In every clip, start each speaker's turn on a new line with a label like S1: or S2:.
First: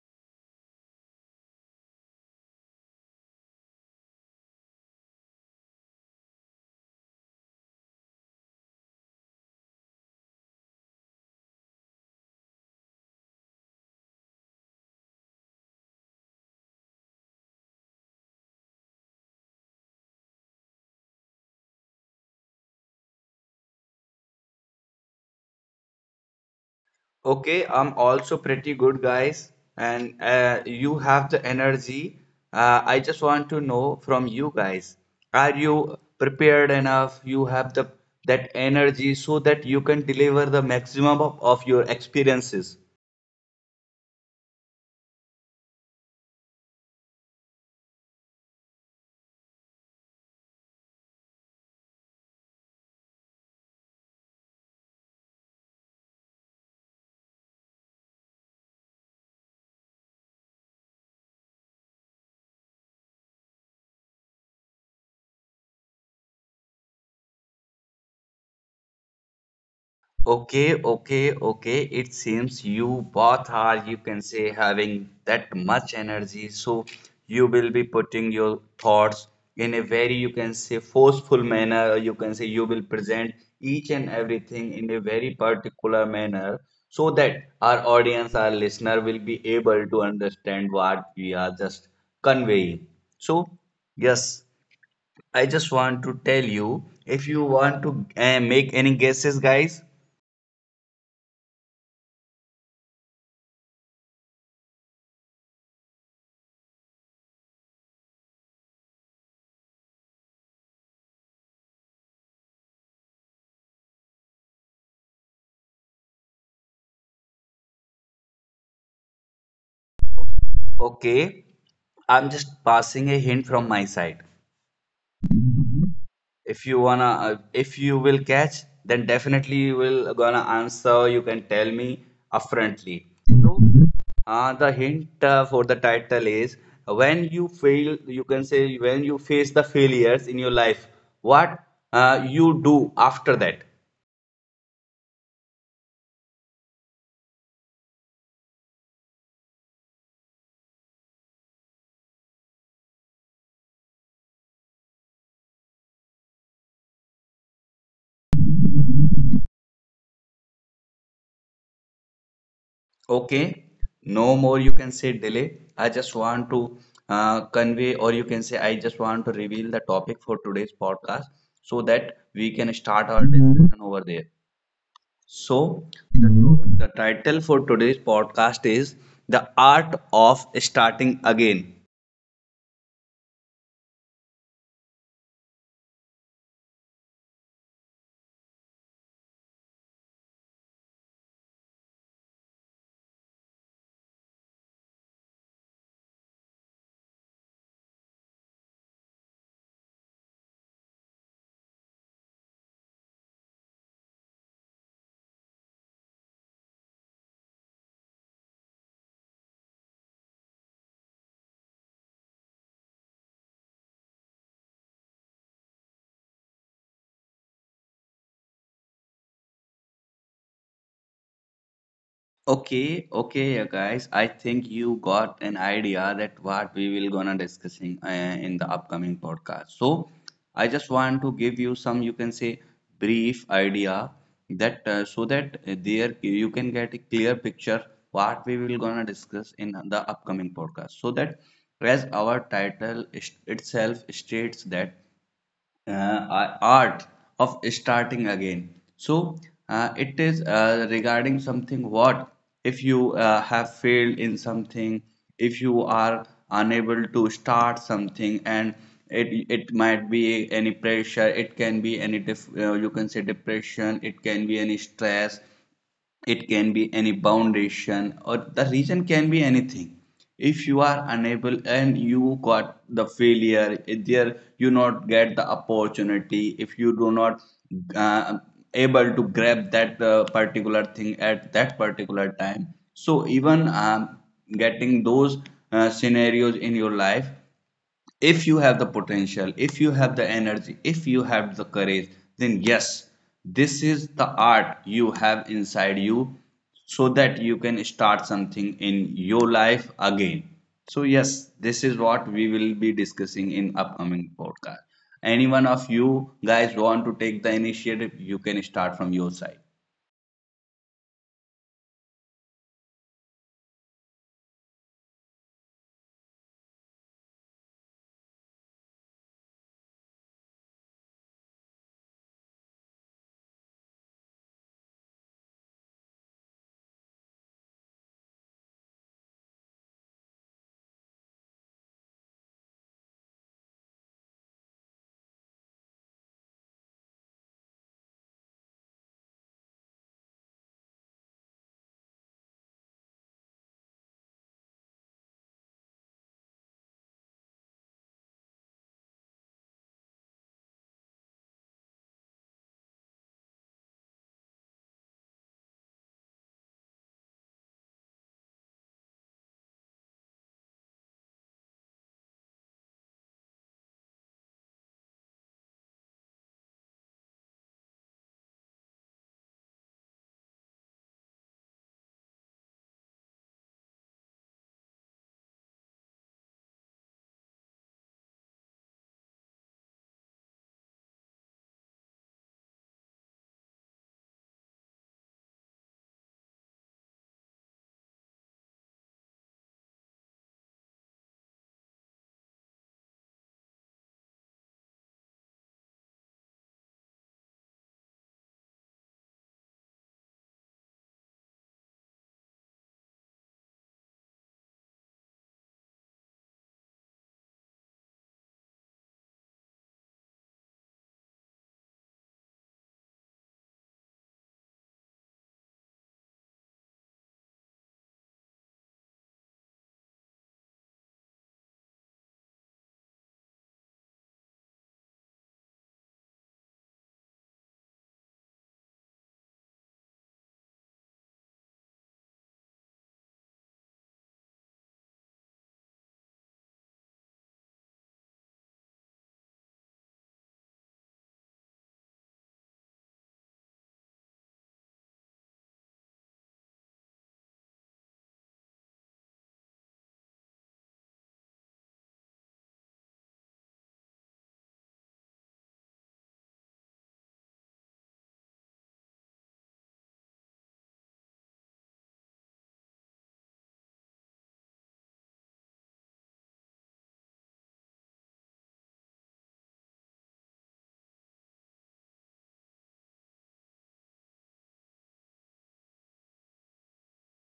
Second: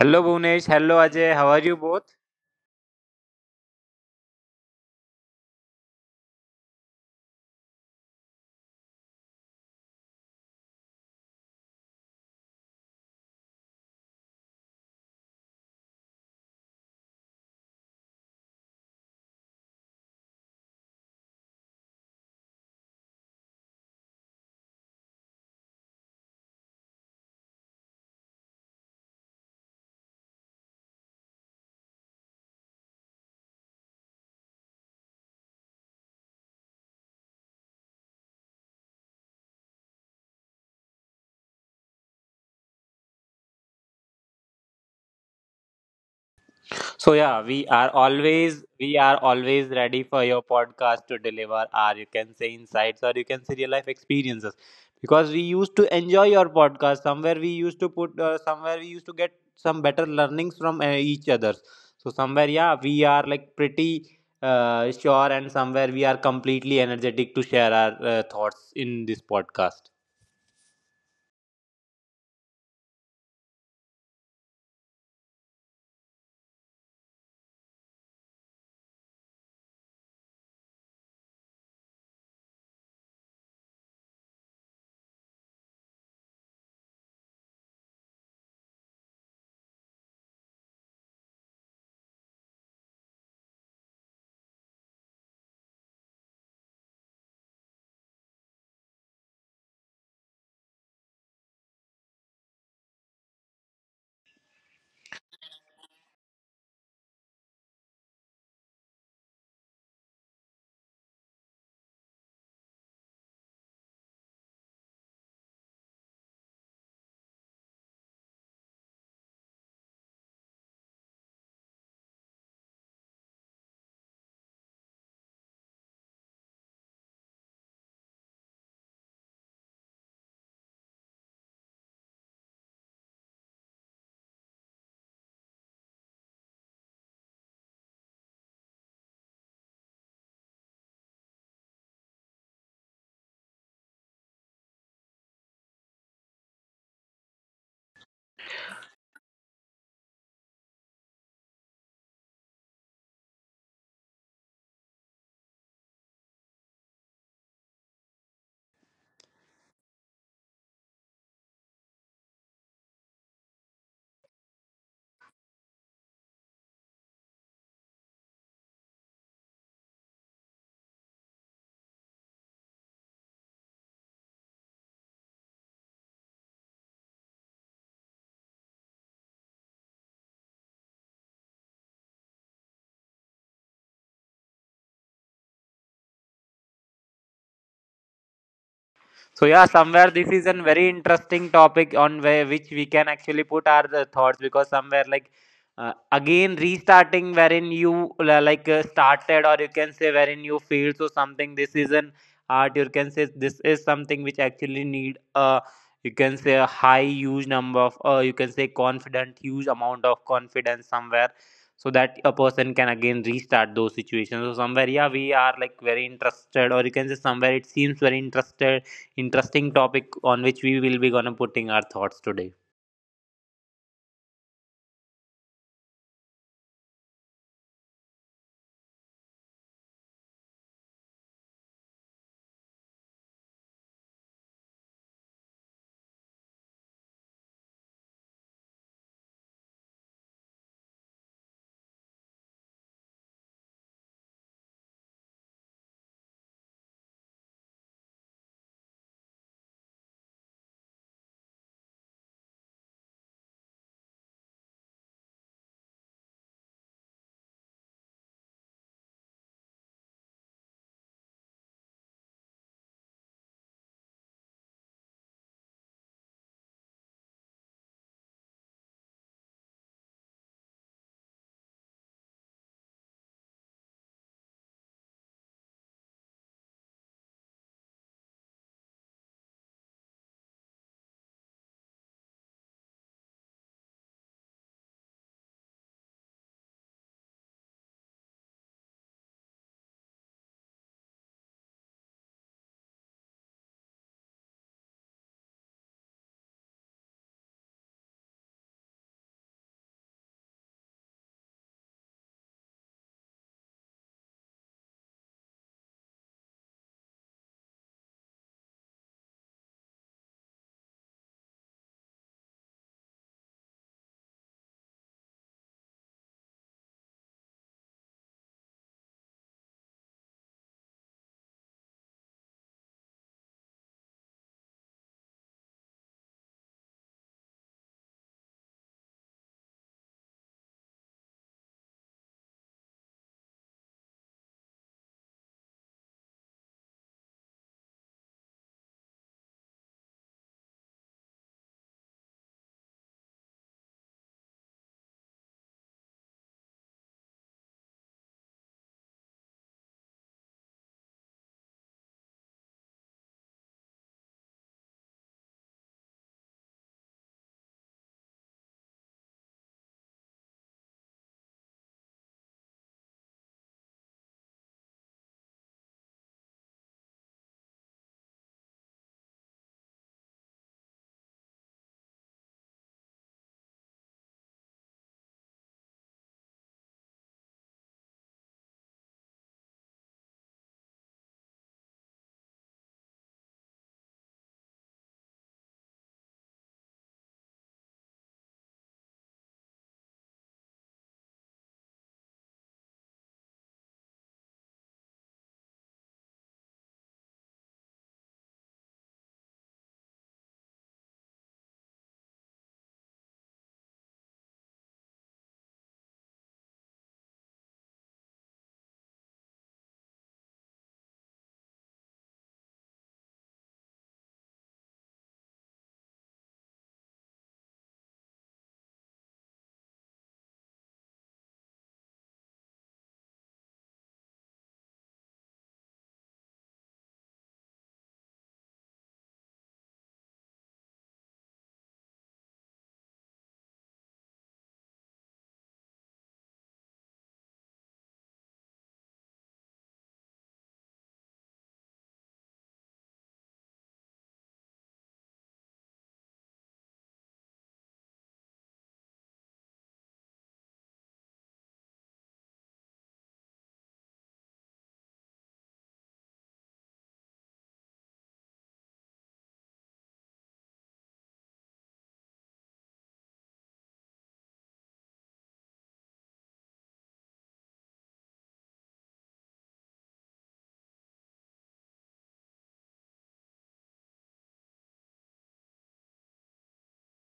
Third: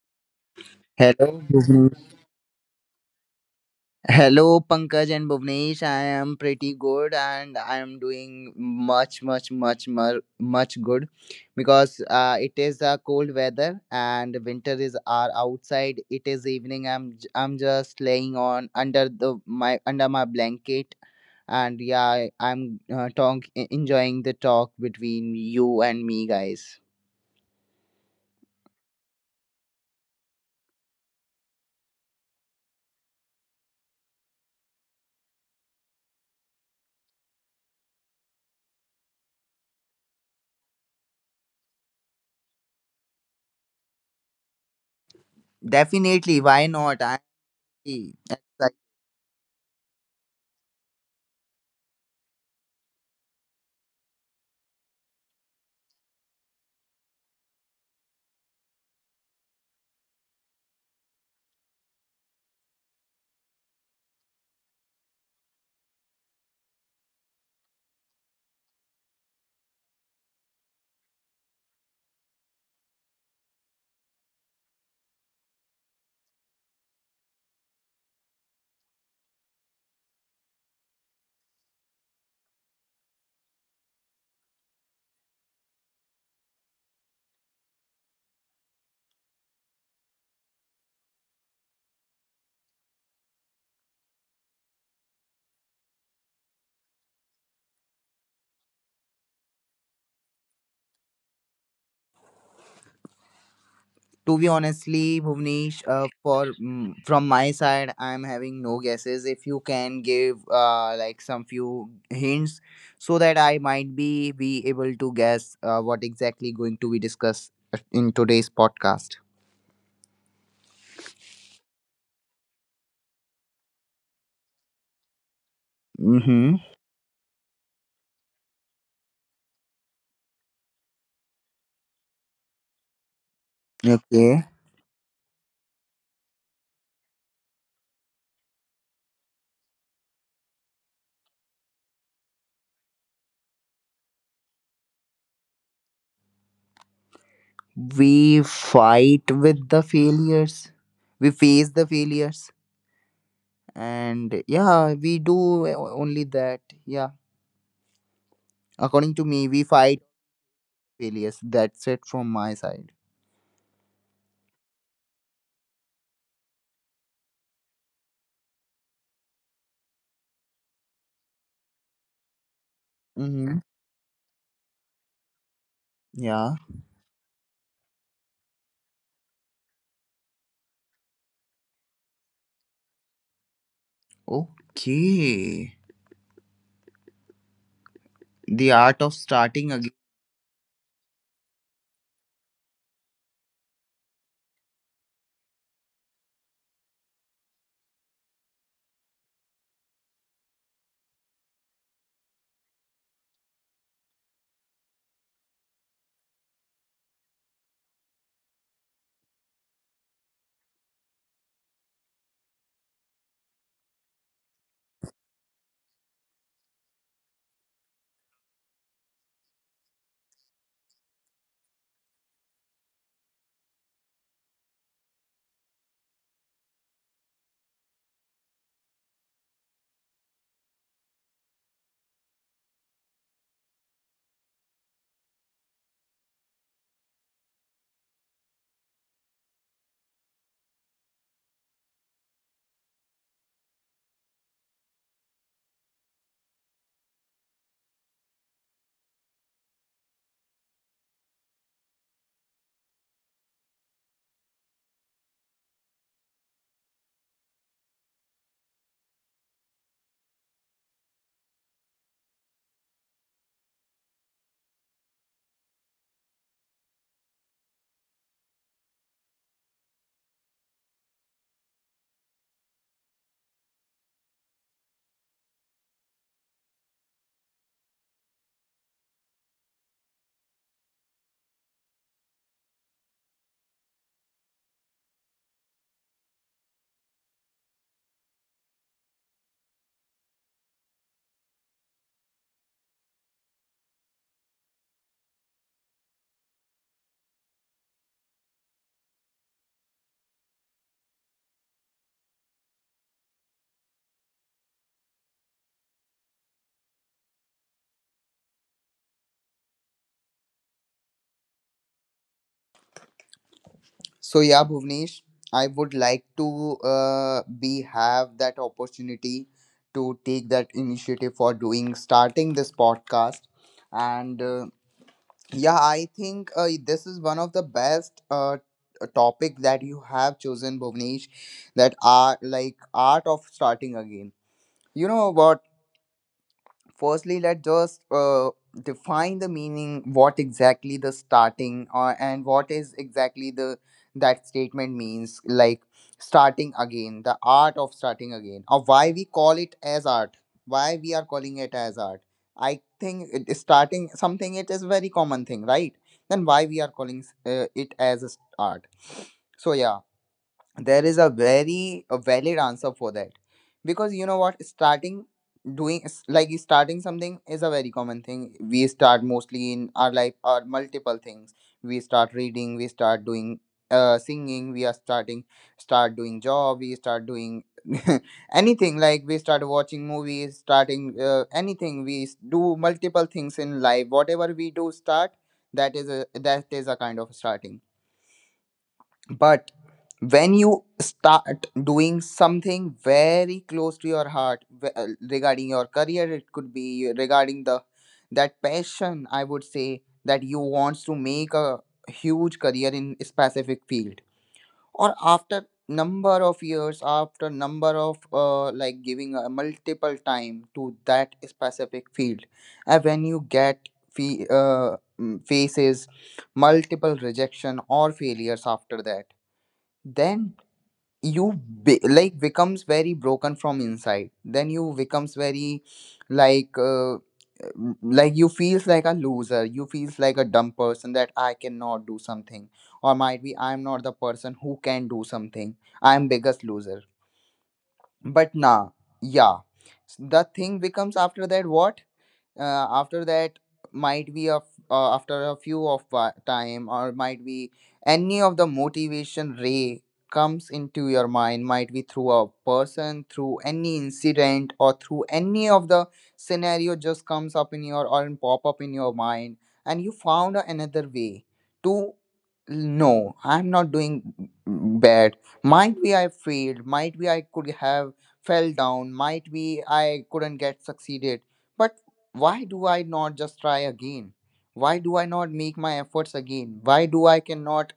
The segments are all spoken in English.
S1: Hello Bhunesh, hello Ajay,
S2: Hello,
S1: how are you both?
S2: Bhuvnesh. Hello, Pankaj and Bhuvnesh. I am pretty good and I am doing much, much, much, much, much good because it is a cold weather and winter is are outside. It is evening. I'm just laying on under the my under my blanket, and yeah, I'm talk enjoying the talk between you and me, guys.
S3: Okay, I'm also pretty good, guys, and you have the energy. I just want to know from you guys, are you prepared enough? You have the that energy so that you can deliver the maximum of your experiences.
S2: Definitely, why not?
S1: So yeah,
S2: I'm
S1: we are always ready for your podcast to deliver our you can say insights or you can say real life experiences because we used to enjoy your podcast somewhere we used to put somewhere we used to get some better learnings from each other. So somewhere yeah, we are like pretty sure, and somewhere we are completely energetic to share our thoughts in this podcast.
S3: Okay, okay, okay. It seems you both are, you can say, having that much energy. So you will be putting your thoughts in a very, you can say, forceful manner, or you can say you will present each and everything in a very particular manner so that our audience, our listener will be able to understand what we are just conveying. So, yes, I just want to tell you if you want to make any guesses, guys.
S2: To be honestly, Bhuvnesh, for from my side, I'm having no guesses. If you can give like some few hints, so that I might be able to guess what exactly going to be discussed in today's podcast.
S3: Okay, I'm just passing a hint from my side.
S2: Mm-hmm.
S3: If you will catch, then definitely you will gonna answer. You can tell me upfrontly. So,
S2: Okay.
S3: the hint for the title is when you fail, you can say when you face the failures in your life, what you do after that.
S2: We fight with the failures. We face the failures, and yeah, we do only that. Yeah, according to me, we fight failures. That's it from my side.
S3: Okay, no more you can say delay. I just want to convey, or you can say, I just want to reveal the topic for today's podcast so that we can start our
S2: Mhm.
S3: discussion over there. So,
S2: Yeah.
S3: the, the title for today's podcast is The Art of Starting Again.
S2: Okay. The art of
S1: So
S2: starting
S1: yeah,
S2: again.
S1: somewhere this is a very interesting topic on where which we can actually put our thoughts, because somewhere like again restarting wherein you started, or you can say wherein you failed, so something this is an art, you can say this is something which actually need a you can say a high huge number of you can say confident huge amount of confidence somewhere, so that a person can again restart those situations. So somewhere yeah, we are like very interested, or you can say somewhere it seems very interested interesting topic on which we will be gonna putting our thoughts today.
S3: Okay, okay, you guys. I think you got an idea that what we will gonna discussing in the upcoming podcast. So, I just want to give you some, you can say, brief idea that so that there you can get a clear picture what we will gonna discuss in the upcoming podcast. So that as our title itself states that uh, art of starting again. So it is regarding something what if you have failed in something, if you are unable to start something, and it might be any pressure, it can be any you can say depression, it can be any stress, it can be any foundation or the reason can be anything if you are unable and you got the failure there you not get the opportunity if you do not uh, able to grab that particular thing at that particular time so even getting those scenarios in your life if you have the potential, if you have the energy, if you have the courage, then yes, this is the art you have inside you so that you can start something in your life again. So, yes, this is what we will be discussing in upcoming podcast. Any one of you guys want to take the initiative, you can start from your side.
S2: So yeah, Bhuvnesh, I would like to be have that opportunity to take that initiative for doing starting this podcast, and yeah, I think this is one of the best topic that you have chosen, Bhuvnesh, that are like art of starting again. You know what? Firstly, let's just define the meaning, what exactly the starting or and what is exactly the that statement means, like starting again, the art of starting again, or why we call it as art, why we are calling it as art. I think it, is starting something, it is very common thing, right? Then why we are calling it as art? So yeah, there is a very a valid answer for that. Because you know what, starting, doing like starting something is a very common thing. We start mostly in our life or multiple things. We start reading, we start doing singing, we are starting, start doing job, we start doing anything, like we start watching movies, starting anything, we do multiple things in life, whatever we do start, that is a kind of starting. But when you start doing something very close to your heart, regarding your career, it could be regarding the that passion, I would say that you wants to make a huge career in specific field, or after number of years, after number of like giving a multiple time to that specific field, and when you get faces multiple rejection or failures after that, then you like becomes very broken from inside, then you becomes very like like you feels like a loser, you feels like a dumb person, that I cannot do something, or might be I'm not the person who can do something, I'm biggest loser. But nah, yeah, the thing becomes after that, what, after that might be of after a few of time, or might be any of the motivation ray comes into your mind, might be through a person, through any incident, or through any of the scenario, just comes up in your or pop up in your mind, and you found another way to, no, I'm not doing bad, might be I failed, might be I could have fell down, might be I couldn't get succeeded. But why do I not just try again? Why do I not make my efforts again? Why do I cannot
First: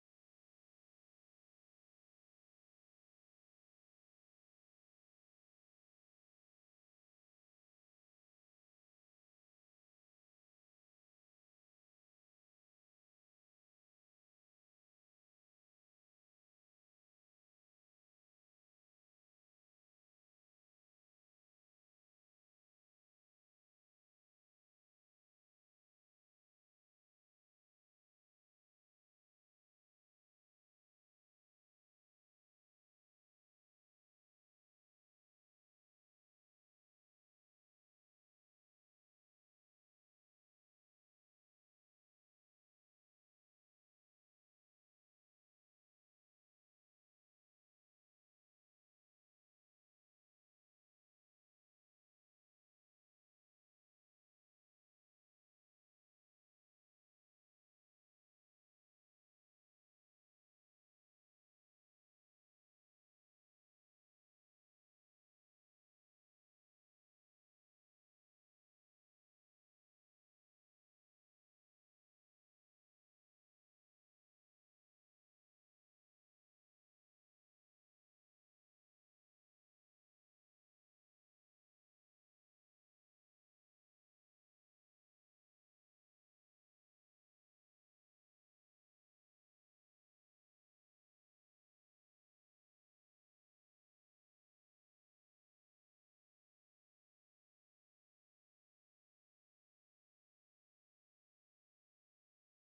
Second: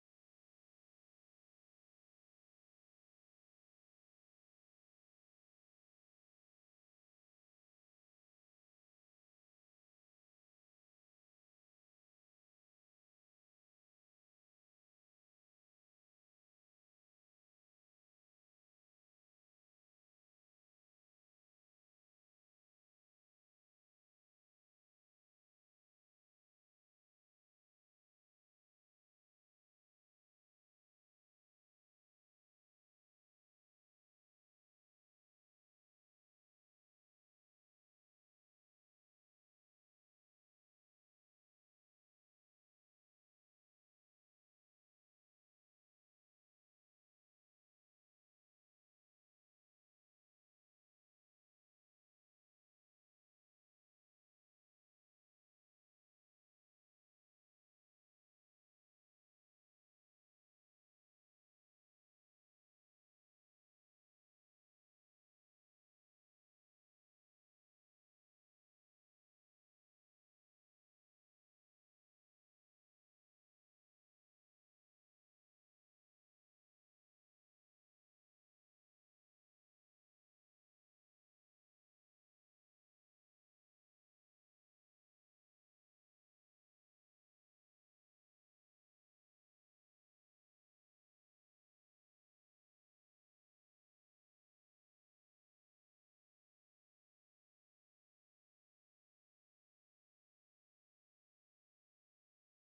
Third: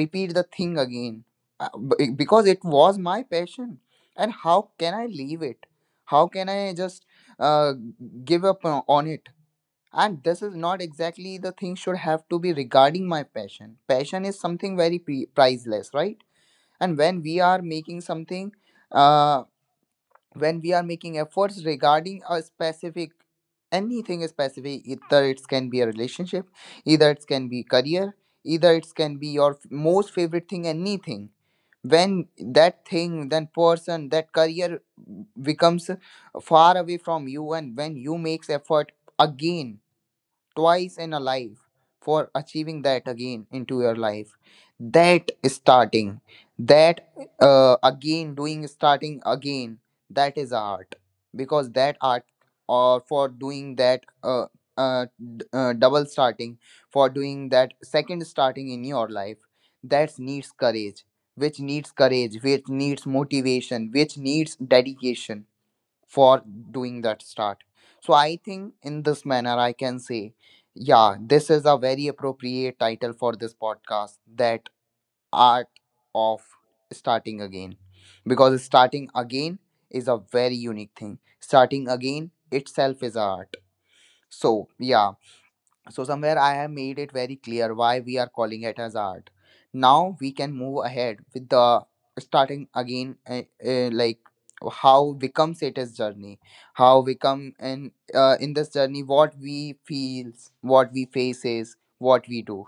S2: repeat the thing again? Because it was my passion, and how can I leave it, how can I just uh, give up on it, and this is not exactly the thing should have to be regarding my passion. Passion is something very priceless, right? And when we are making something, uh, when we are making efforts regarding a specific, anything specific, either it can be a relationship, either it can be career, either it can be your most favorite thing, anything. When that thing, that person, that career becomes far away from you, and when you makes effort again twice in a life for achieving that again into your life, that starting, that again doing starting again, that is art. Because that art, or for doing that uh, double starting, for doing that second starting in your life, that needs courage, which needs courage, which needs motivation, which needs dedication for doing that start. So I think in this manner I can say, yeah, this is a very appropriate title for this podcast, that art of starting again. Because starting again is a very unique thing. Starting again itself is a art. So yeah, so somewhere I have made it very clear why we are calling it as art. Now we can move ahead with the starting again, like how becomes it is journey, how we come in this journey, what we feels, what we faces, what we do.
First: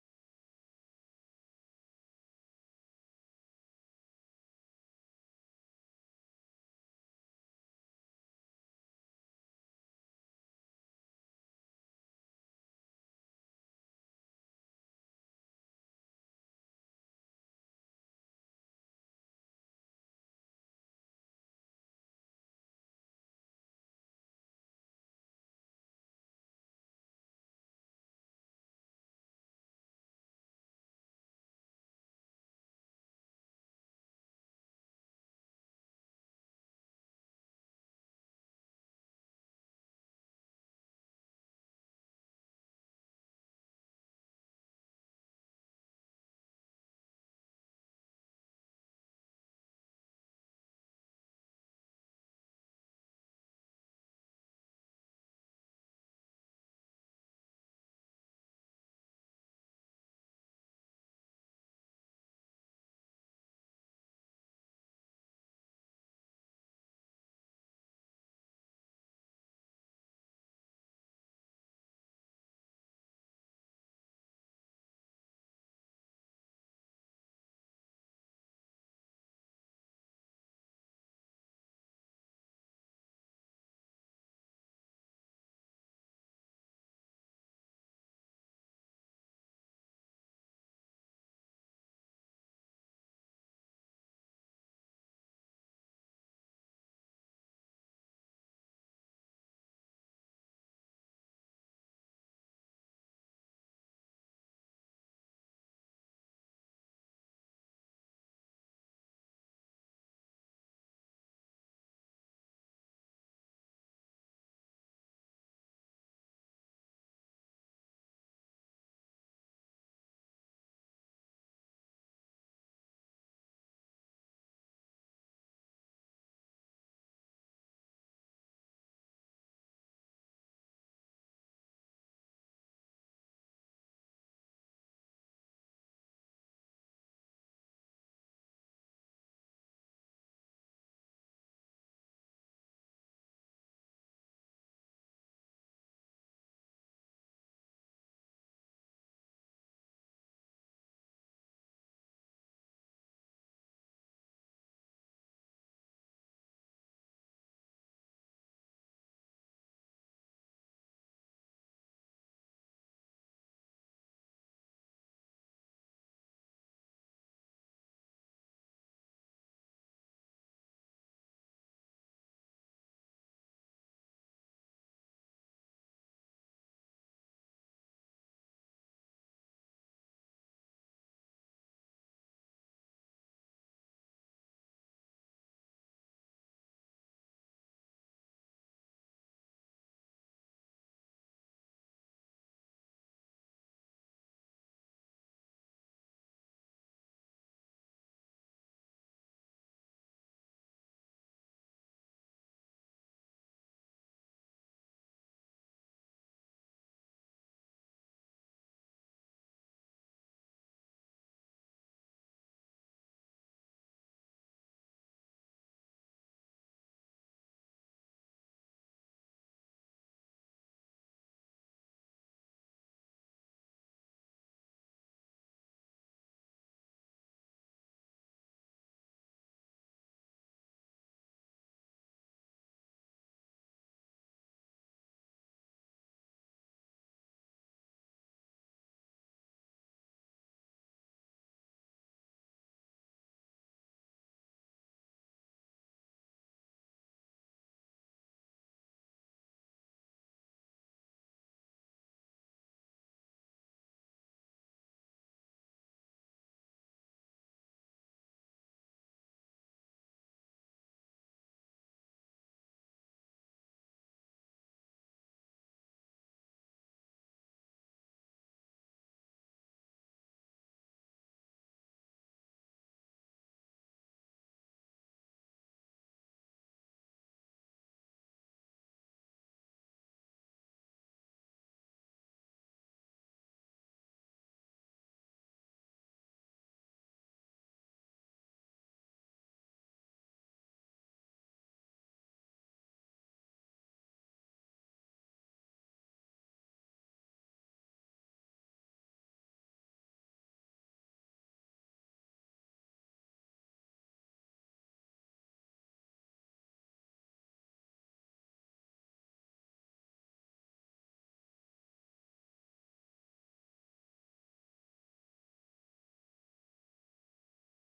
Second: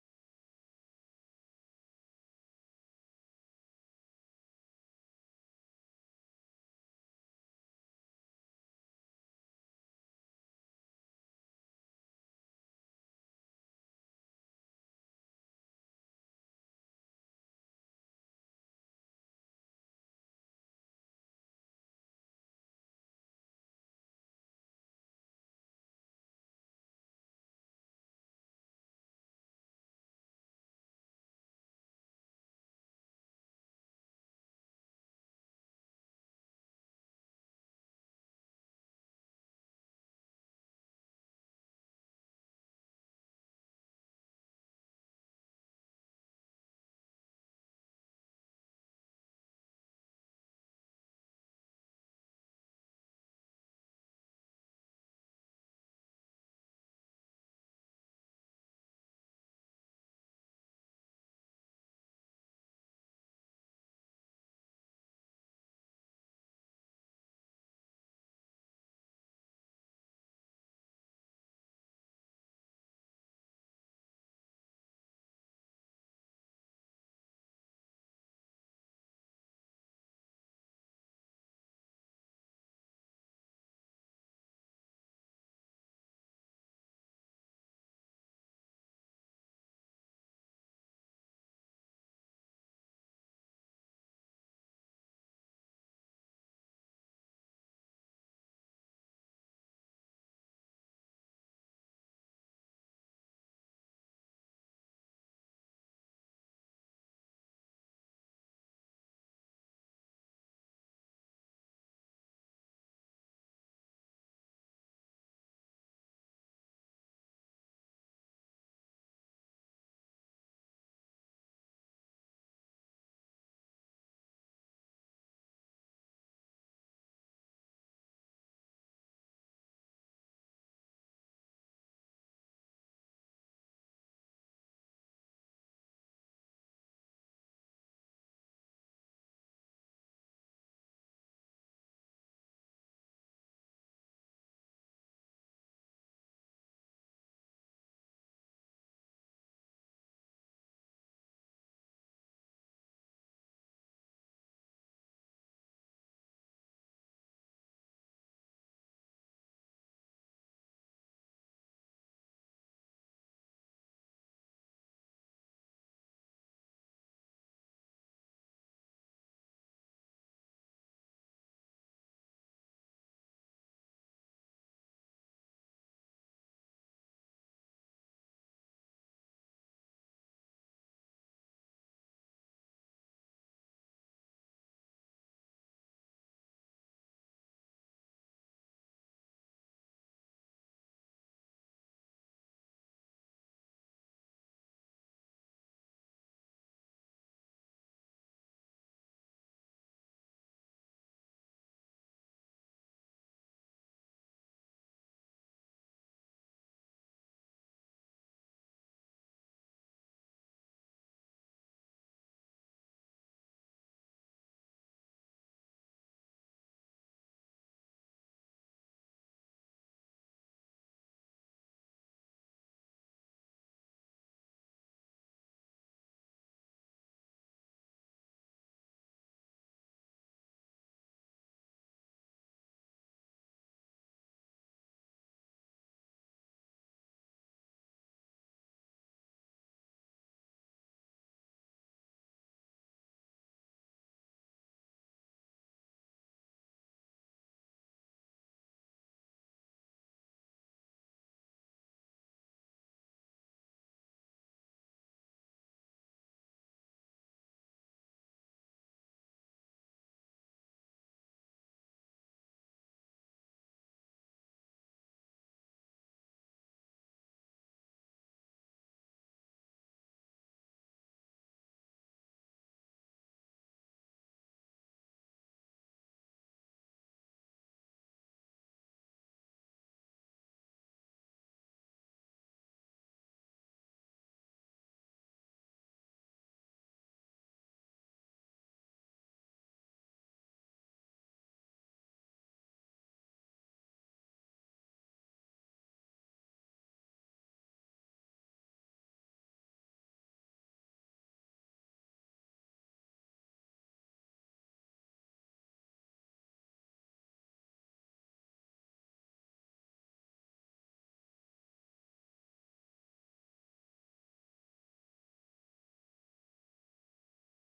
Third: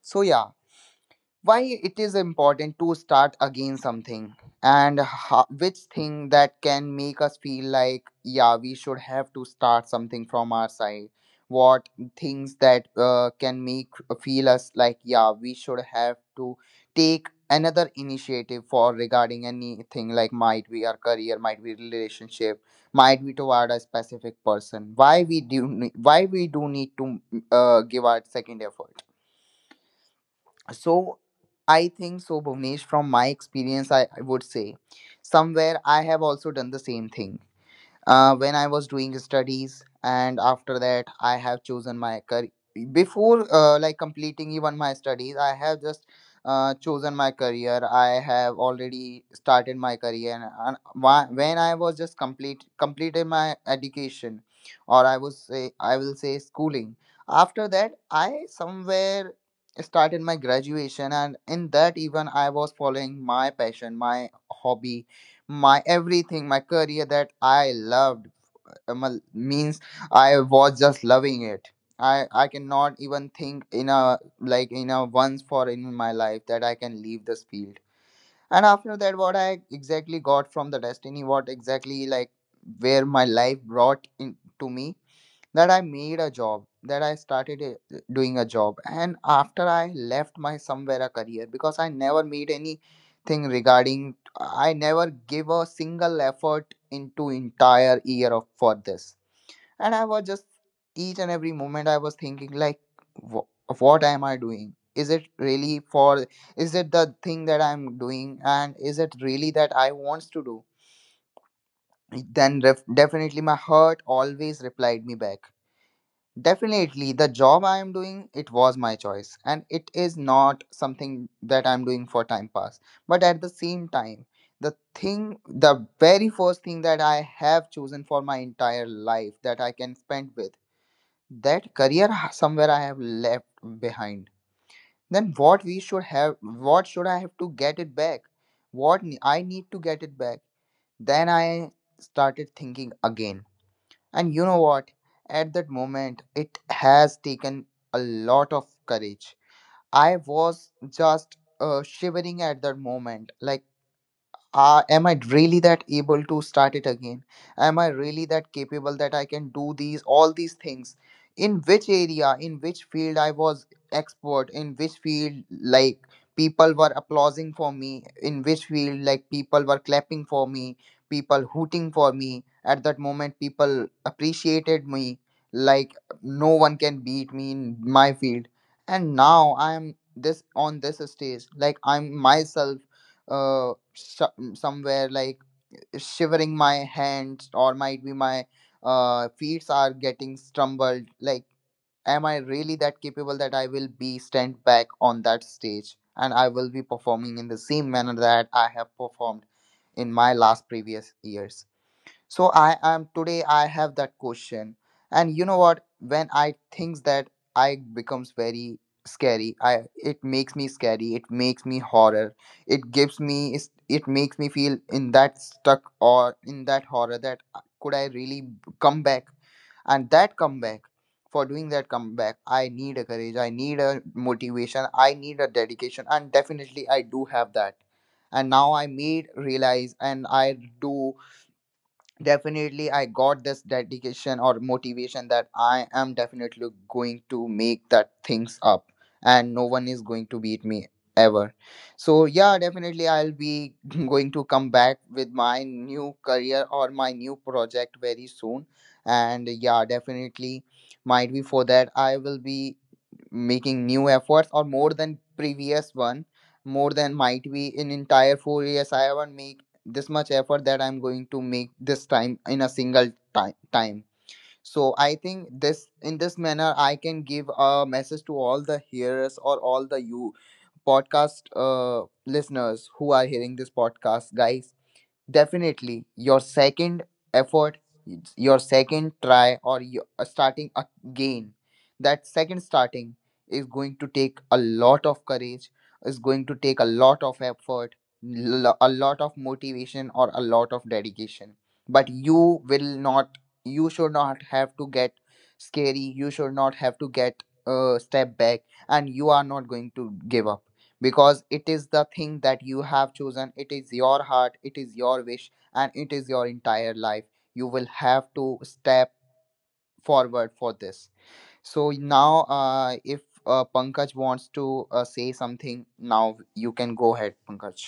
S2: So yeah, why it is important to start again something, and which thing that can make us feel like, yeah, we should have to start something from our side. What things that can make feel us like, yeah, we should have to take another initiative for regarding anything, like might be our career, might be relationship, might be toward a specific person. Why we do why we do need to give our second effort? So I think so, Bhuvnesh, from my experience, I would say somewhere I have also done the same thing when I was doing studies, and after that, I have chosen my career. Before like completing even my studies, I have just chosen my career. I have already started my career, and and when I was just completed my education, or I was say I will say schooling. After that, I somewhere started my graduation, and in that even I was following my passion, my hobby, my everything, my career that I loved. Means I was just loving it. I cannot even think in a like in a once for in my life that I can leave this field. And after that, what I exactly got from the destiny, what exactly like where my life brought in to me, that I made a job, that I started doing a job. And after I left my somewhere a career because I never made anything regarding, I never gave a single effort into entire year of for this. And I was just each and every moment I was thinking like, wh- what am I doing? Is it really for? Is it the thing that I'm doing? And is it really that I wants to do? Then definitely my heart always replied me back. Definitely, the job I am doing, it was my choice, and it is not something that I'm doing for time pass. But at the same time, the thing, the very first thing that I have chosen for my entire life that I can spend with, that career somewhere I have left behind. Then what we should have, what should I have to get it back? What I need to get it back? Then I started thinking again. And you know what? At that moment, it has taken a lot of courage. I was just shivering at that moment. Like, am I really that able to start it again? Am I really that capable that I can do these all these things, in which area, in which field I was expert, in which field, like, people were applauding for me, in which field, like, people were clapping for me, people hooting for me at that moment, people appreciated me, like, no one can beat me in my field. And now I am this on this stage, like, I'm myself uh, sh- somewhere like shivering my hands, or might be my feet are getting stumbled, like, am I really that capable that I will be stand back on that stage and I will be performing in the same manner that I have performed in my last previous years. So I am today I have that question. And you know what, when I think that, I becomes very scary, I it makes me scary, it makes me horror, it gives me it makes me feel in that stuck or in that horror that could I really come back? And that comeback, for doing that comeback, I need a courage, I need a motivation, I need a dedication, and definitely I do have that. And now I made realize, and I do definitely I got this dedication or motivation that I am definitely going to make that things up, and no one is going to beat me ever. So yeah, definitely I'll be going to come back with my new career or my new project very soon. And yeah, definitely, might be for that I will be making new efforts or more than previous one, more than might be in entire 4 years I haven't make this much effort that I'm going to make this time in a single time. So I think this in this manner I can give a message to all the hearers or all the you podcast listeners who are hearing this podcast, guys, definitely your second effort, your second try, or your, starting again, that second starting is going to take a lot of courage, is going to take a lot of effort, a lot of motivation or a lot of dedication. But you will not, you should not have to get scary, you should not have to get a step back, and you are not going to give up, because it is the thing that you have chosen, it is your heart, it is your wish, and it is your entire life. You will have to step forward for this. So now if Pankaj wants to say something, now you can go ahead, Pankaj.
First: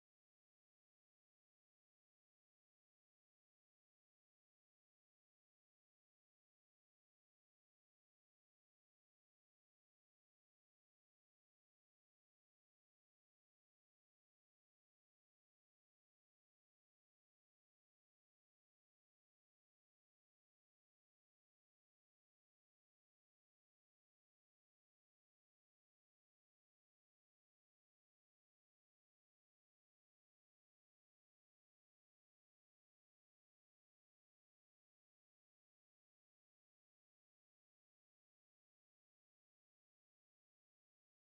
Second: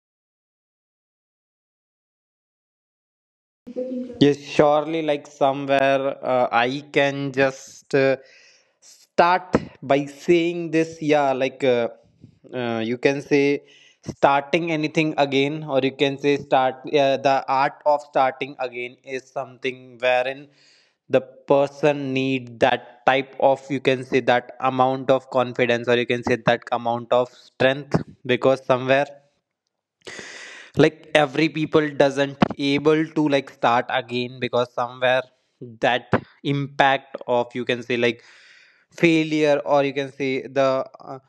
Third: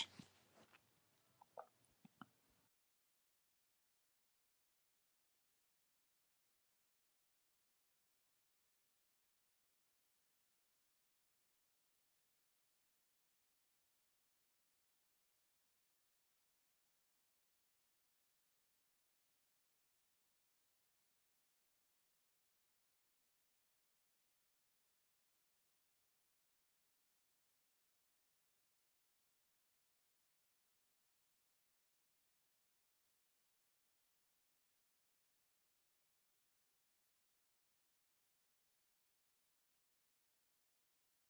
S1: Yes, surely, like somewhere, I can just start by saying this. Yeah, like you can say starting anything again, or you can say start the art of starting again is something wherein the person need that type of you can say that amount of confidence, or you can say that amount of strength, because somewhere like every people doesn't able to like start again, because somewhere that impact of you can say like failure, or you can say the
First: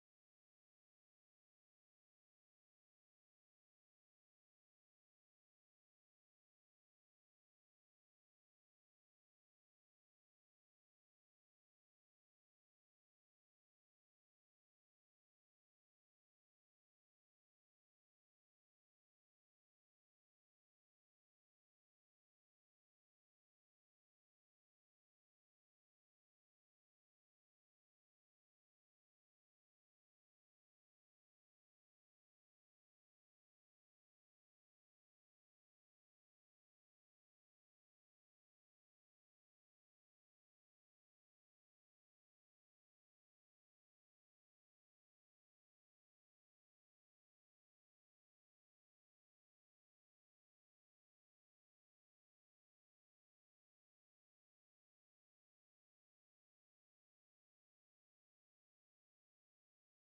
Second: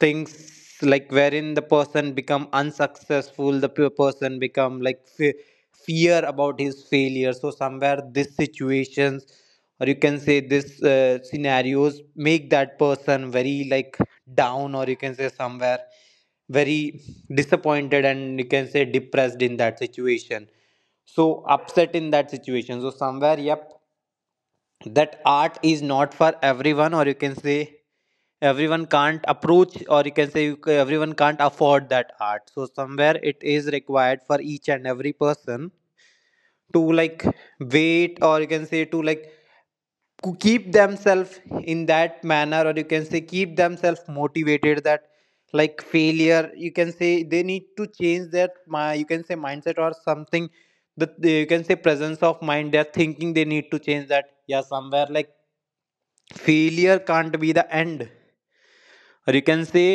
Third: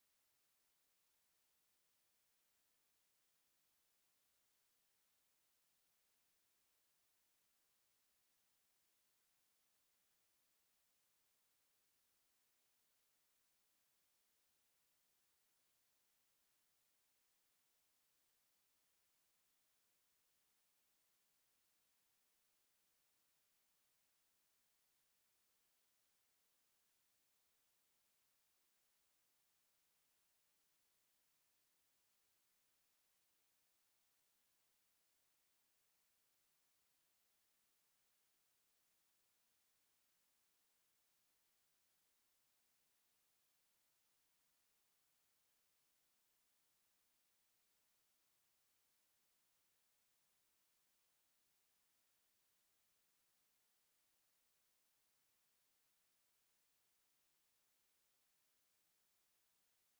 S1: things like wherein the person become unsuccessful, the person become like fear about his failure, so somewhere this situations or you can say this scenarios make that person very like down, or you can say somewhere very disappointed and you can say depressed in that situation, so upset in that situation. So somewhere, yep, that art is not for everyone, or you can say everyone can't approach, or you can say you everyone can't afford that art. So somewhere it is required for each and every person to like wait, or you can say to like keep themselves in that manner, or you can say keep themselves motivated that like failure, you can say they need to change their my you can say mindset or something, that they, you can say presence of mind, they thinking they need to change that. Yeah, somewhere like failure can't be the end, or you can say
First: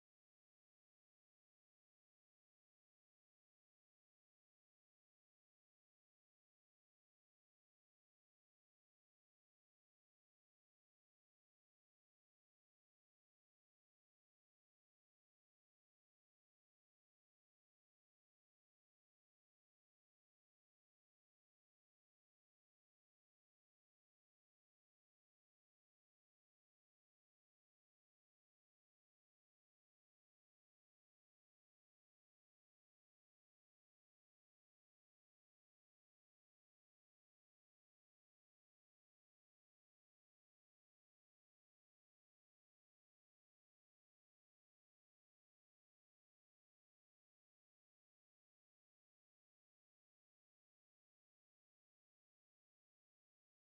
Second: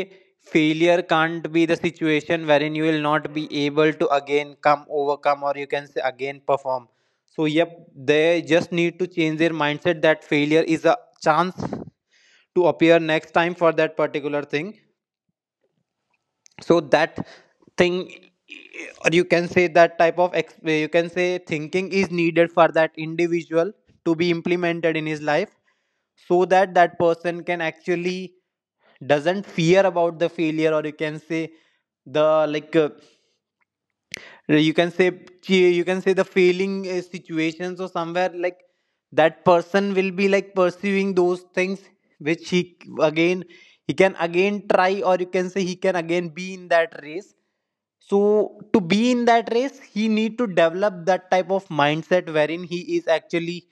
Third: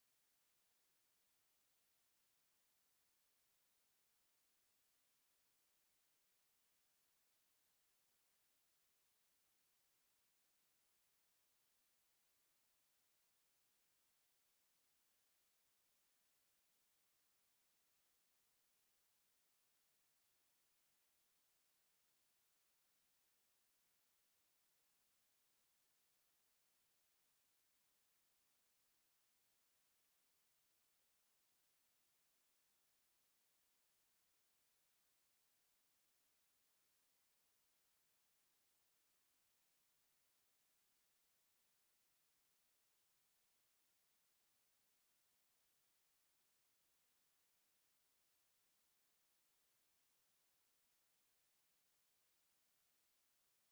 S1: failure can't be the situation wherein you will not be able to again come overcome, or you can say again perform. So yep, they just need to change their mindset that failure is a chance to appear next time for that particular thing. So that thing or you can say that type of you can say thinking is needed for that individual to be implemented in his life so that that person can actually doesn't fear about the failure, or you can say the like you can say you can say the failing situations, or somewhere like that person will be like pursuing those things which he again he can again try, or you can say he can again be in that race. So to be in that race he need to develop that type of mindset wherein he is actually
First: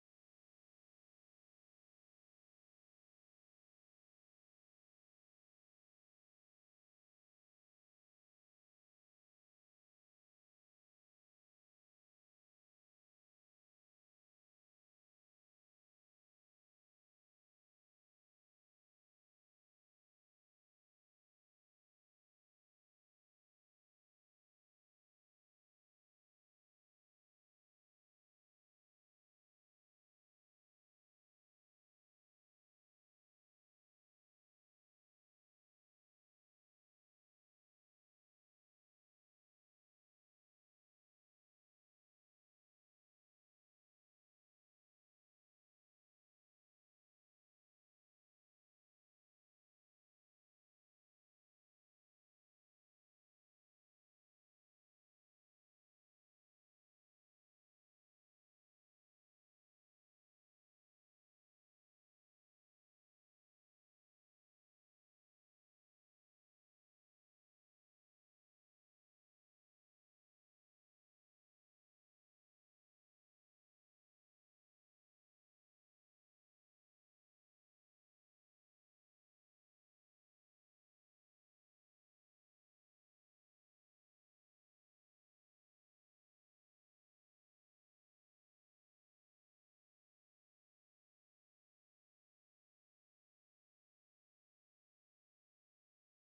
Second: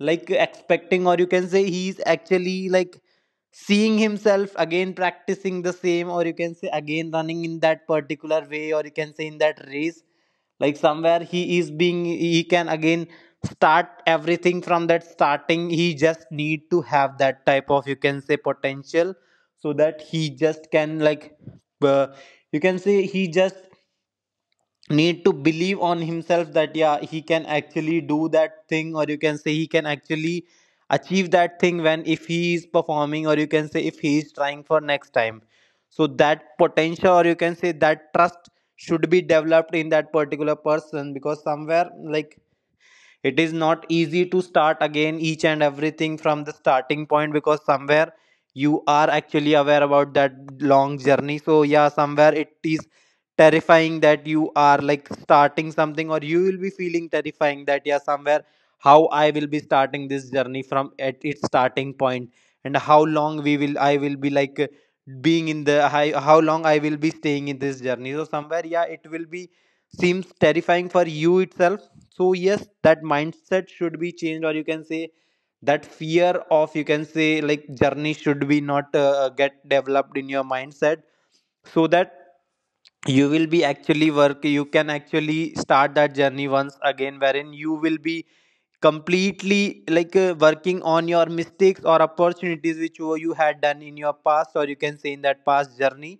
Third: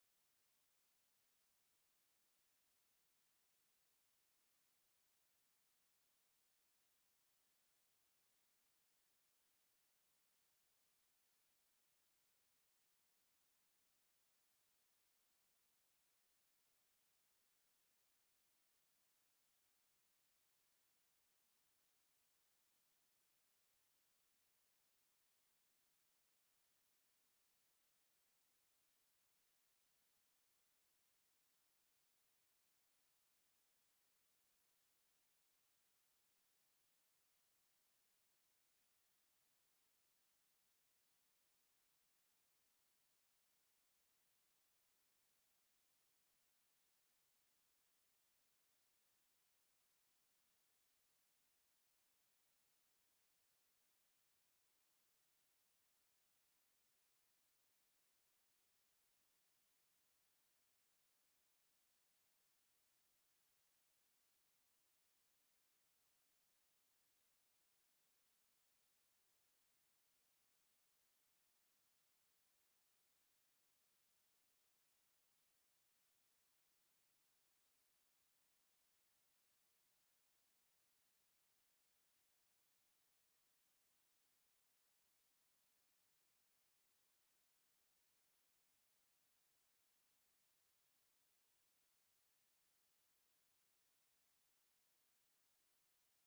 S1: like expecting, or you can say he is actually like seeing himself again practicing the same, or you can say again running in that particular way, or you can say in that race, like somewhere he is being he can again start everything from that starting. He just need to have that type of you can say potential so that he just can like uh, you can say he just need to believe on himself that yeah he can actually do that thing, or you can say he can actually achieve that thing when if he is performing, or you can say if he is trying for next time. So that potential, or you can say that trust, should be developed in that particular person, because somewhere like it is not easy to start again each and everything from the starting point, because somewhere you are actually aware about that long journey. So yeah, somewhere it is terrifying that you are like starting something, or you will be feeling terrifying that yeah somewhere how I will be starting this journey from at its starting point, and how long we will I will be like being in the how long I will be staying in this journey. So somewhere yeah, it will be seems terrifying for you itself. So yes, that mindset should be changed, or you can say that fear of you can say like journey should be not get developed in your mindset, so that you will be actually work you can actually start that journey once again wherein you will be completely like working on your mistakes or opportunities which you had done in your past, or you can say in that past journey,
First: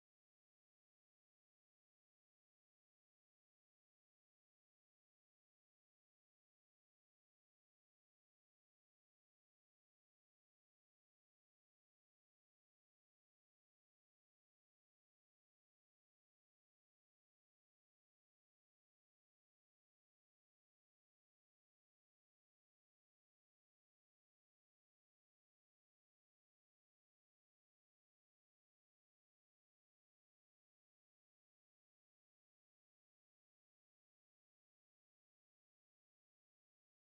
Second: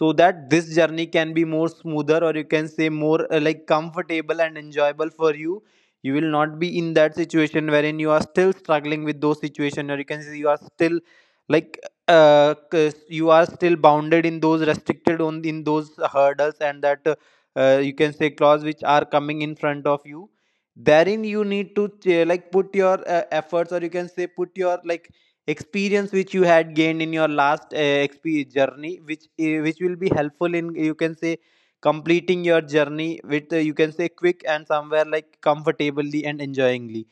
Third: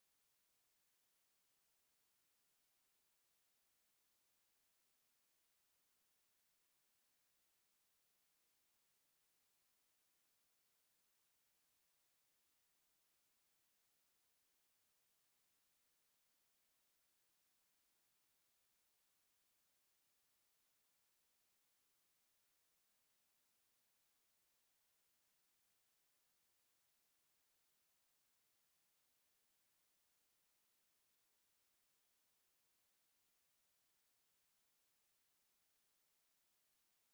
S1: so that this journey can be more smoother, or you can say more like comfortable and enjoyable for you. You will not be in that situation wherein you are still struggling with those situation, or you can say you are still like 'cause you are still bounded in those restricted on in those hurdles and that you can say clause which are coming in front of you, therein you need to like put your efforts, or you can say put your like experience which you had gained in your last journey, which will be helpful in you can say completing your journey with you can say quick and somewhere like comfortably and enjoyingly.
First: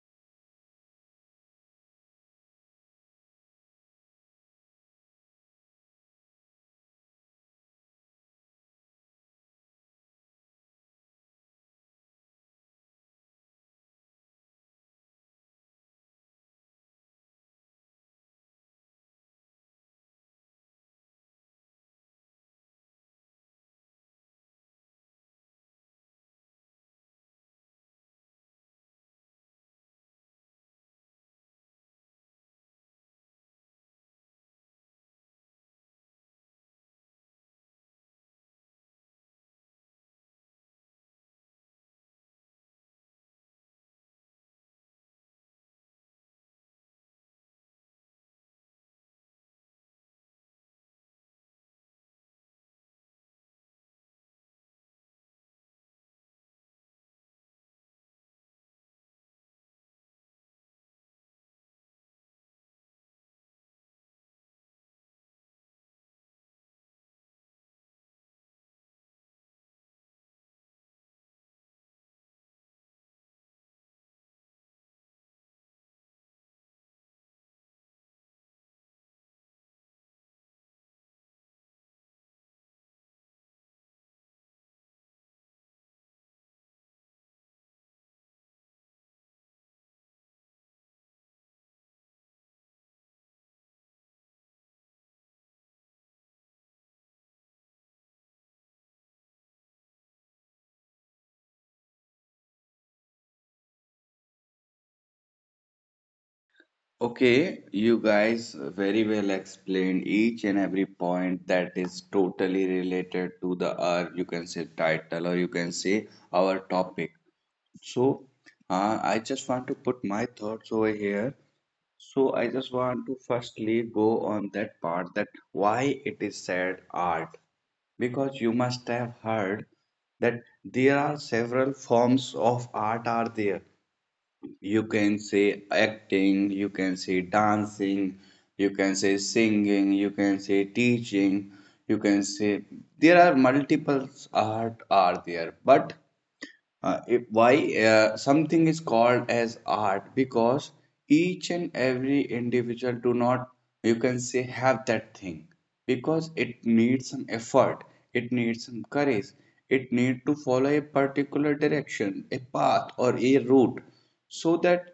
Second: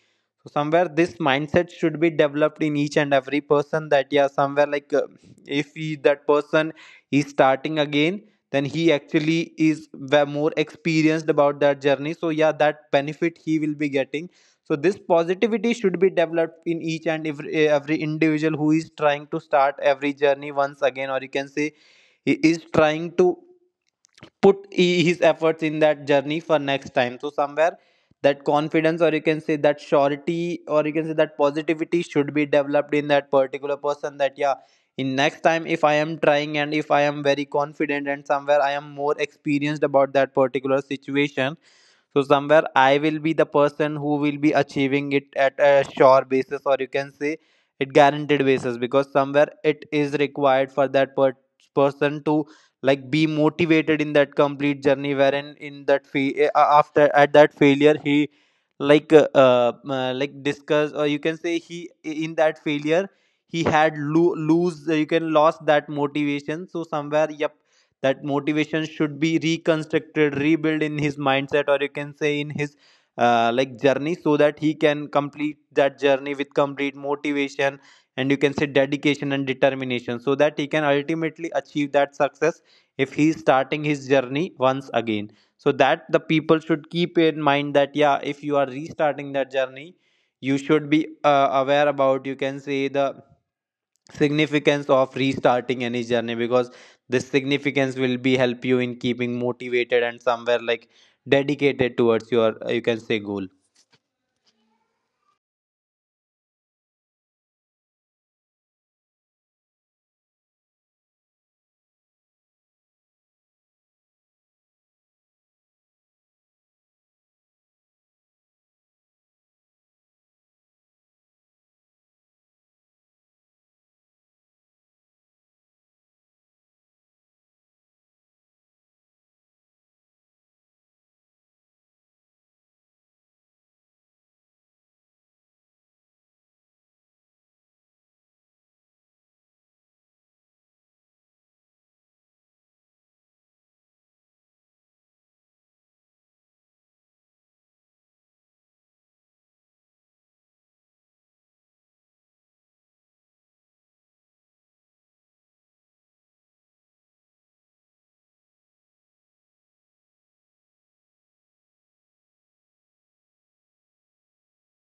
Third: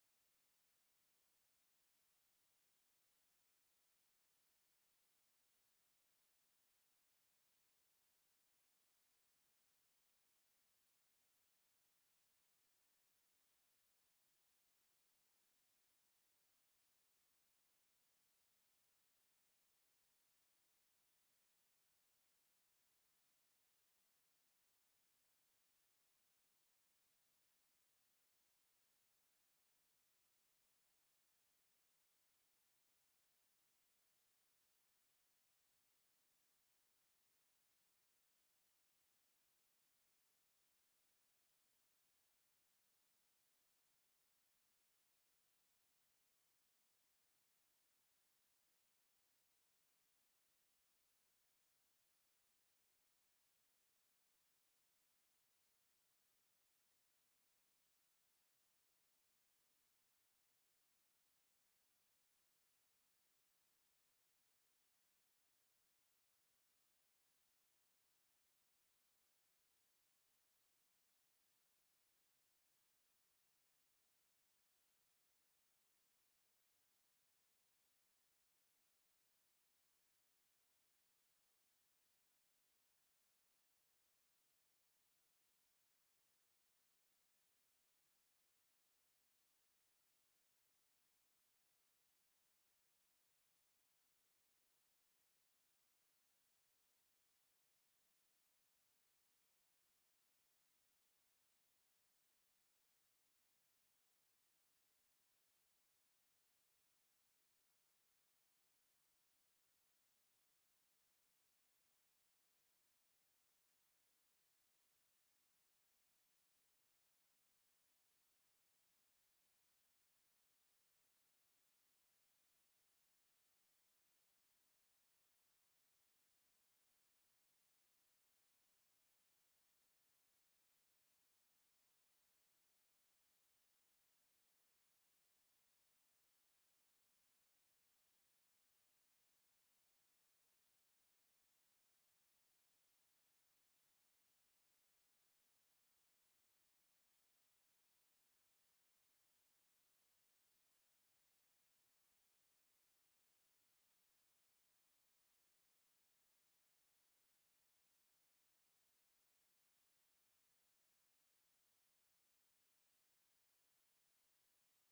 S1: So somewhere this mindset should be developed in each and every person that yeah somewhere like if he, that person is starting again, then he actually is more experienced about that journey, so yeah that benefit he will be getting. So this positivity should be developed in each and every individual who is trying to start every journey once again, or you can say he is trying to put his efforts in that journey for next time. So somewhere that confidence, or you can say that surety, or you can say that positivity should be developed in that particular person that yeah, in next time if I am trying and if I am very confident and somewhere I am more experienced about that particular situation, so somewhere I will be the person who will be achieving it at a sure basis, or you can say it guaranteed basis, because somewhere it is required for that person to like be motivated in that complete journey wherein in that after at that failure he like discuss, or you can say he in that failure he had lose you can lost that motivation. So somewhere yep, that motivation should be reconstructed rebuilt in his mindset, or you can say in his like journey, so that he can complete that journey with complete motivation and you can say dedication and determination, so that he can ultimately achieve that success if he is starting his journey once again. So that the people should keep in mind that yeah, if you are restarting that journey, you should be aware about you can say the significance of restarting any journey, because this significance will be help you in keeping motivated and somewhere like dedicated towards your you can say goal.
S3: Okay, you guys very well explained each and every point that is totally related to the our you can say title or you can say our topic. So, I just want to put my thoughts over here. So, I just want to firstly go on that part that why it is said art because you must have heard that there are several forms of art are there you can say acting, you can say dancing, you can say singing, you can say teaching, you can say there are multiple art are there. But if, why something is called as art? Because each and every individual do not you can say have that thing because it needs some effort, it needs some courage, it needs to follow a particular direction, a path or a route so that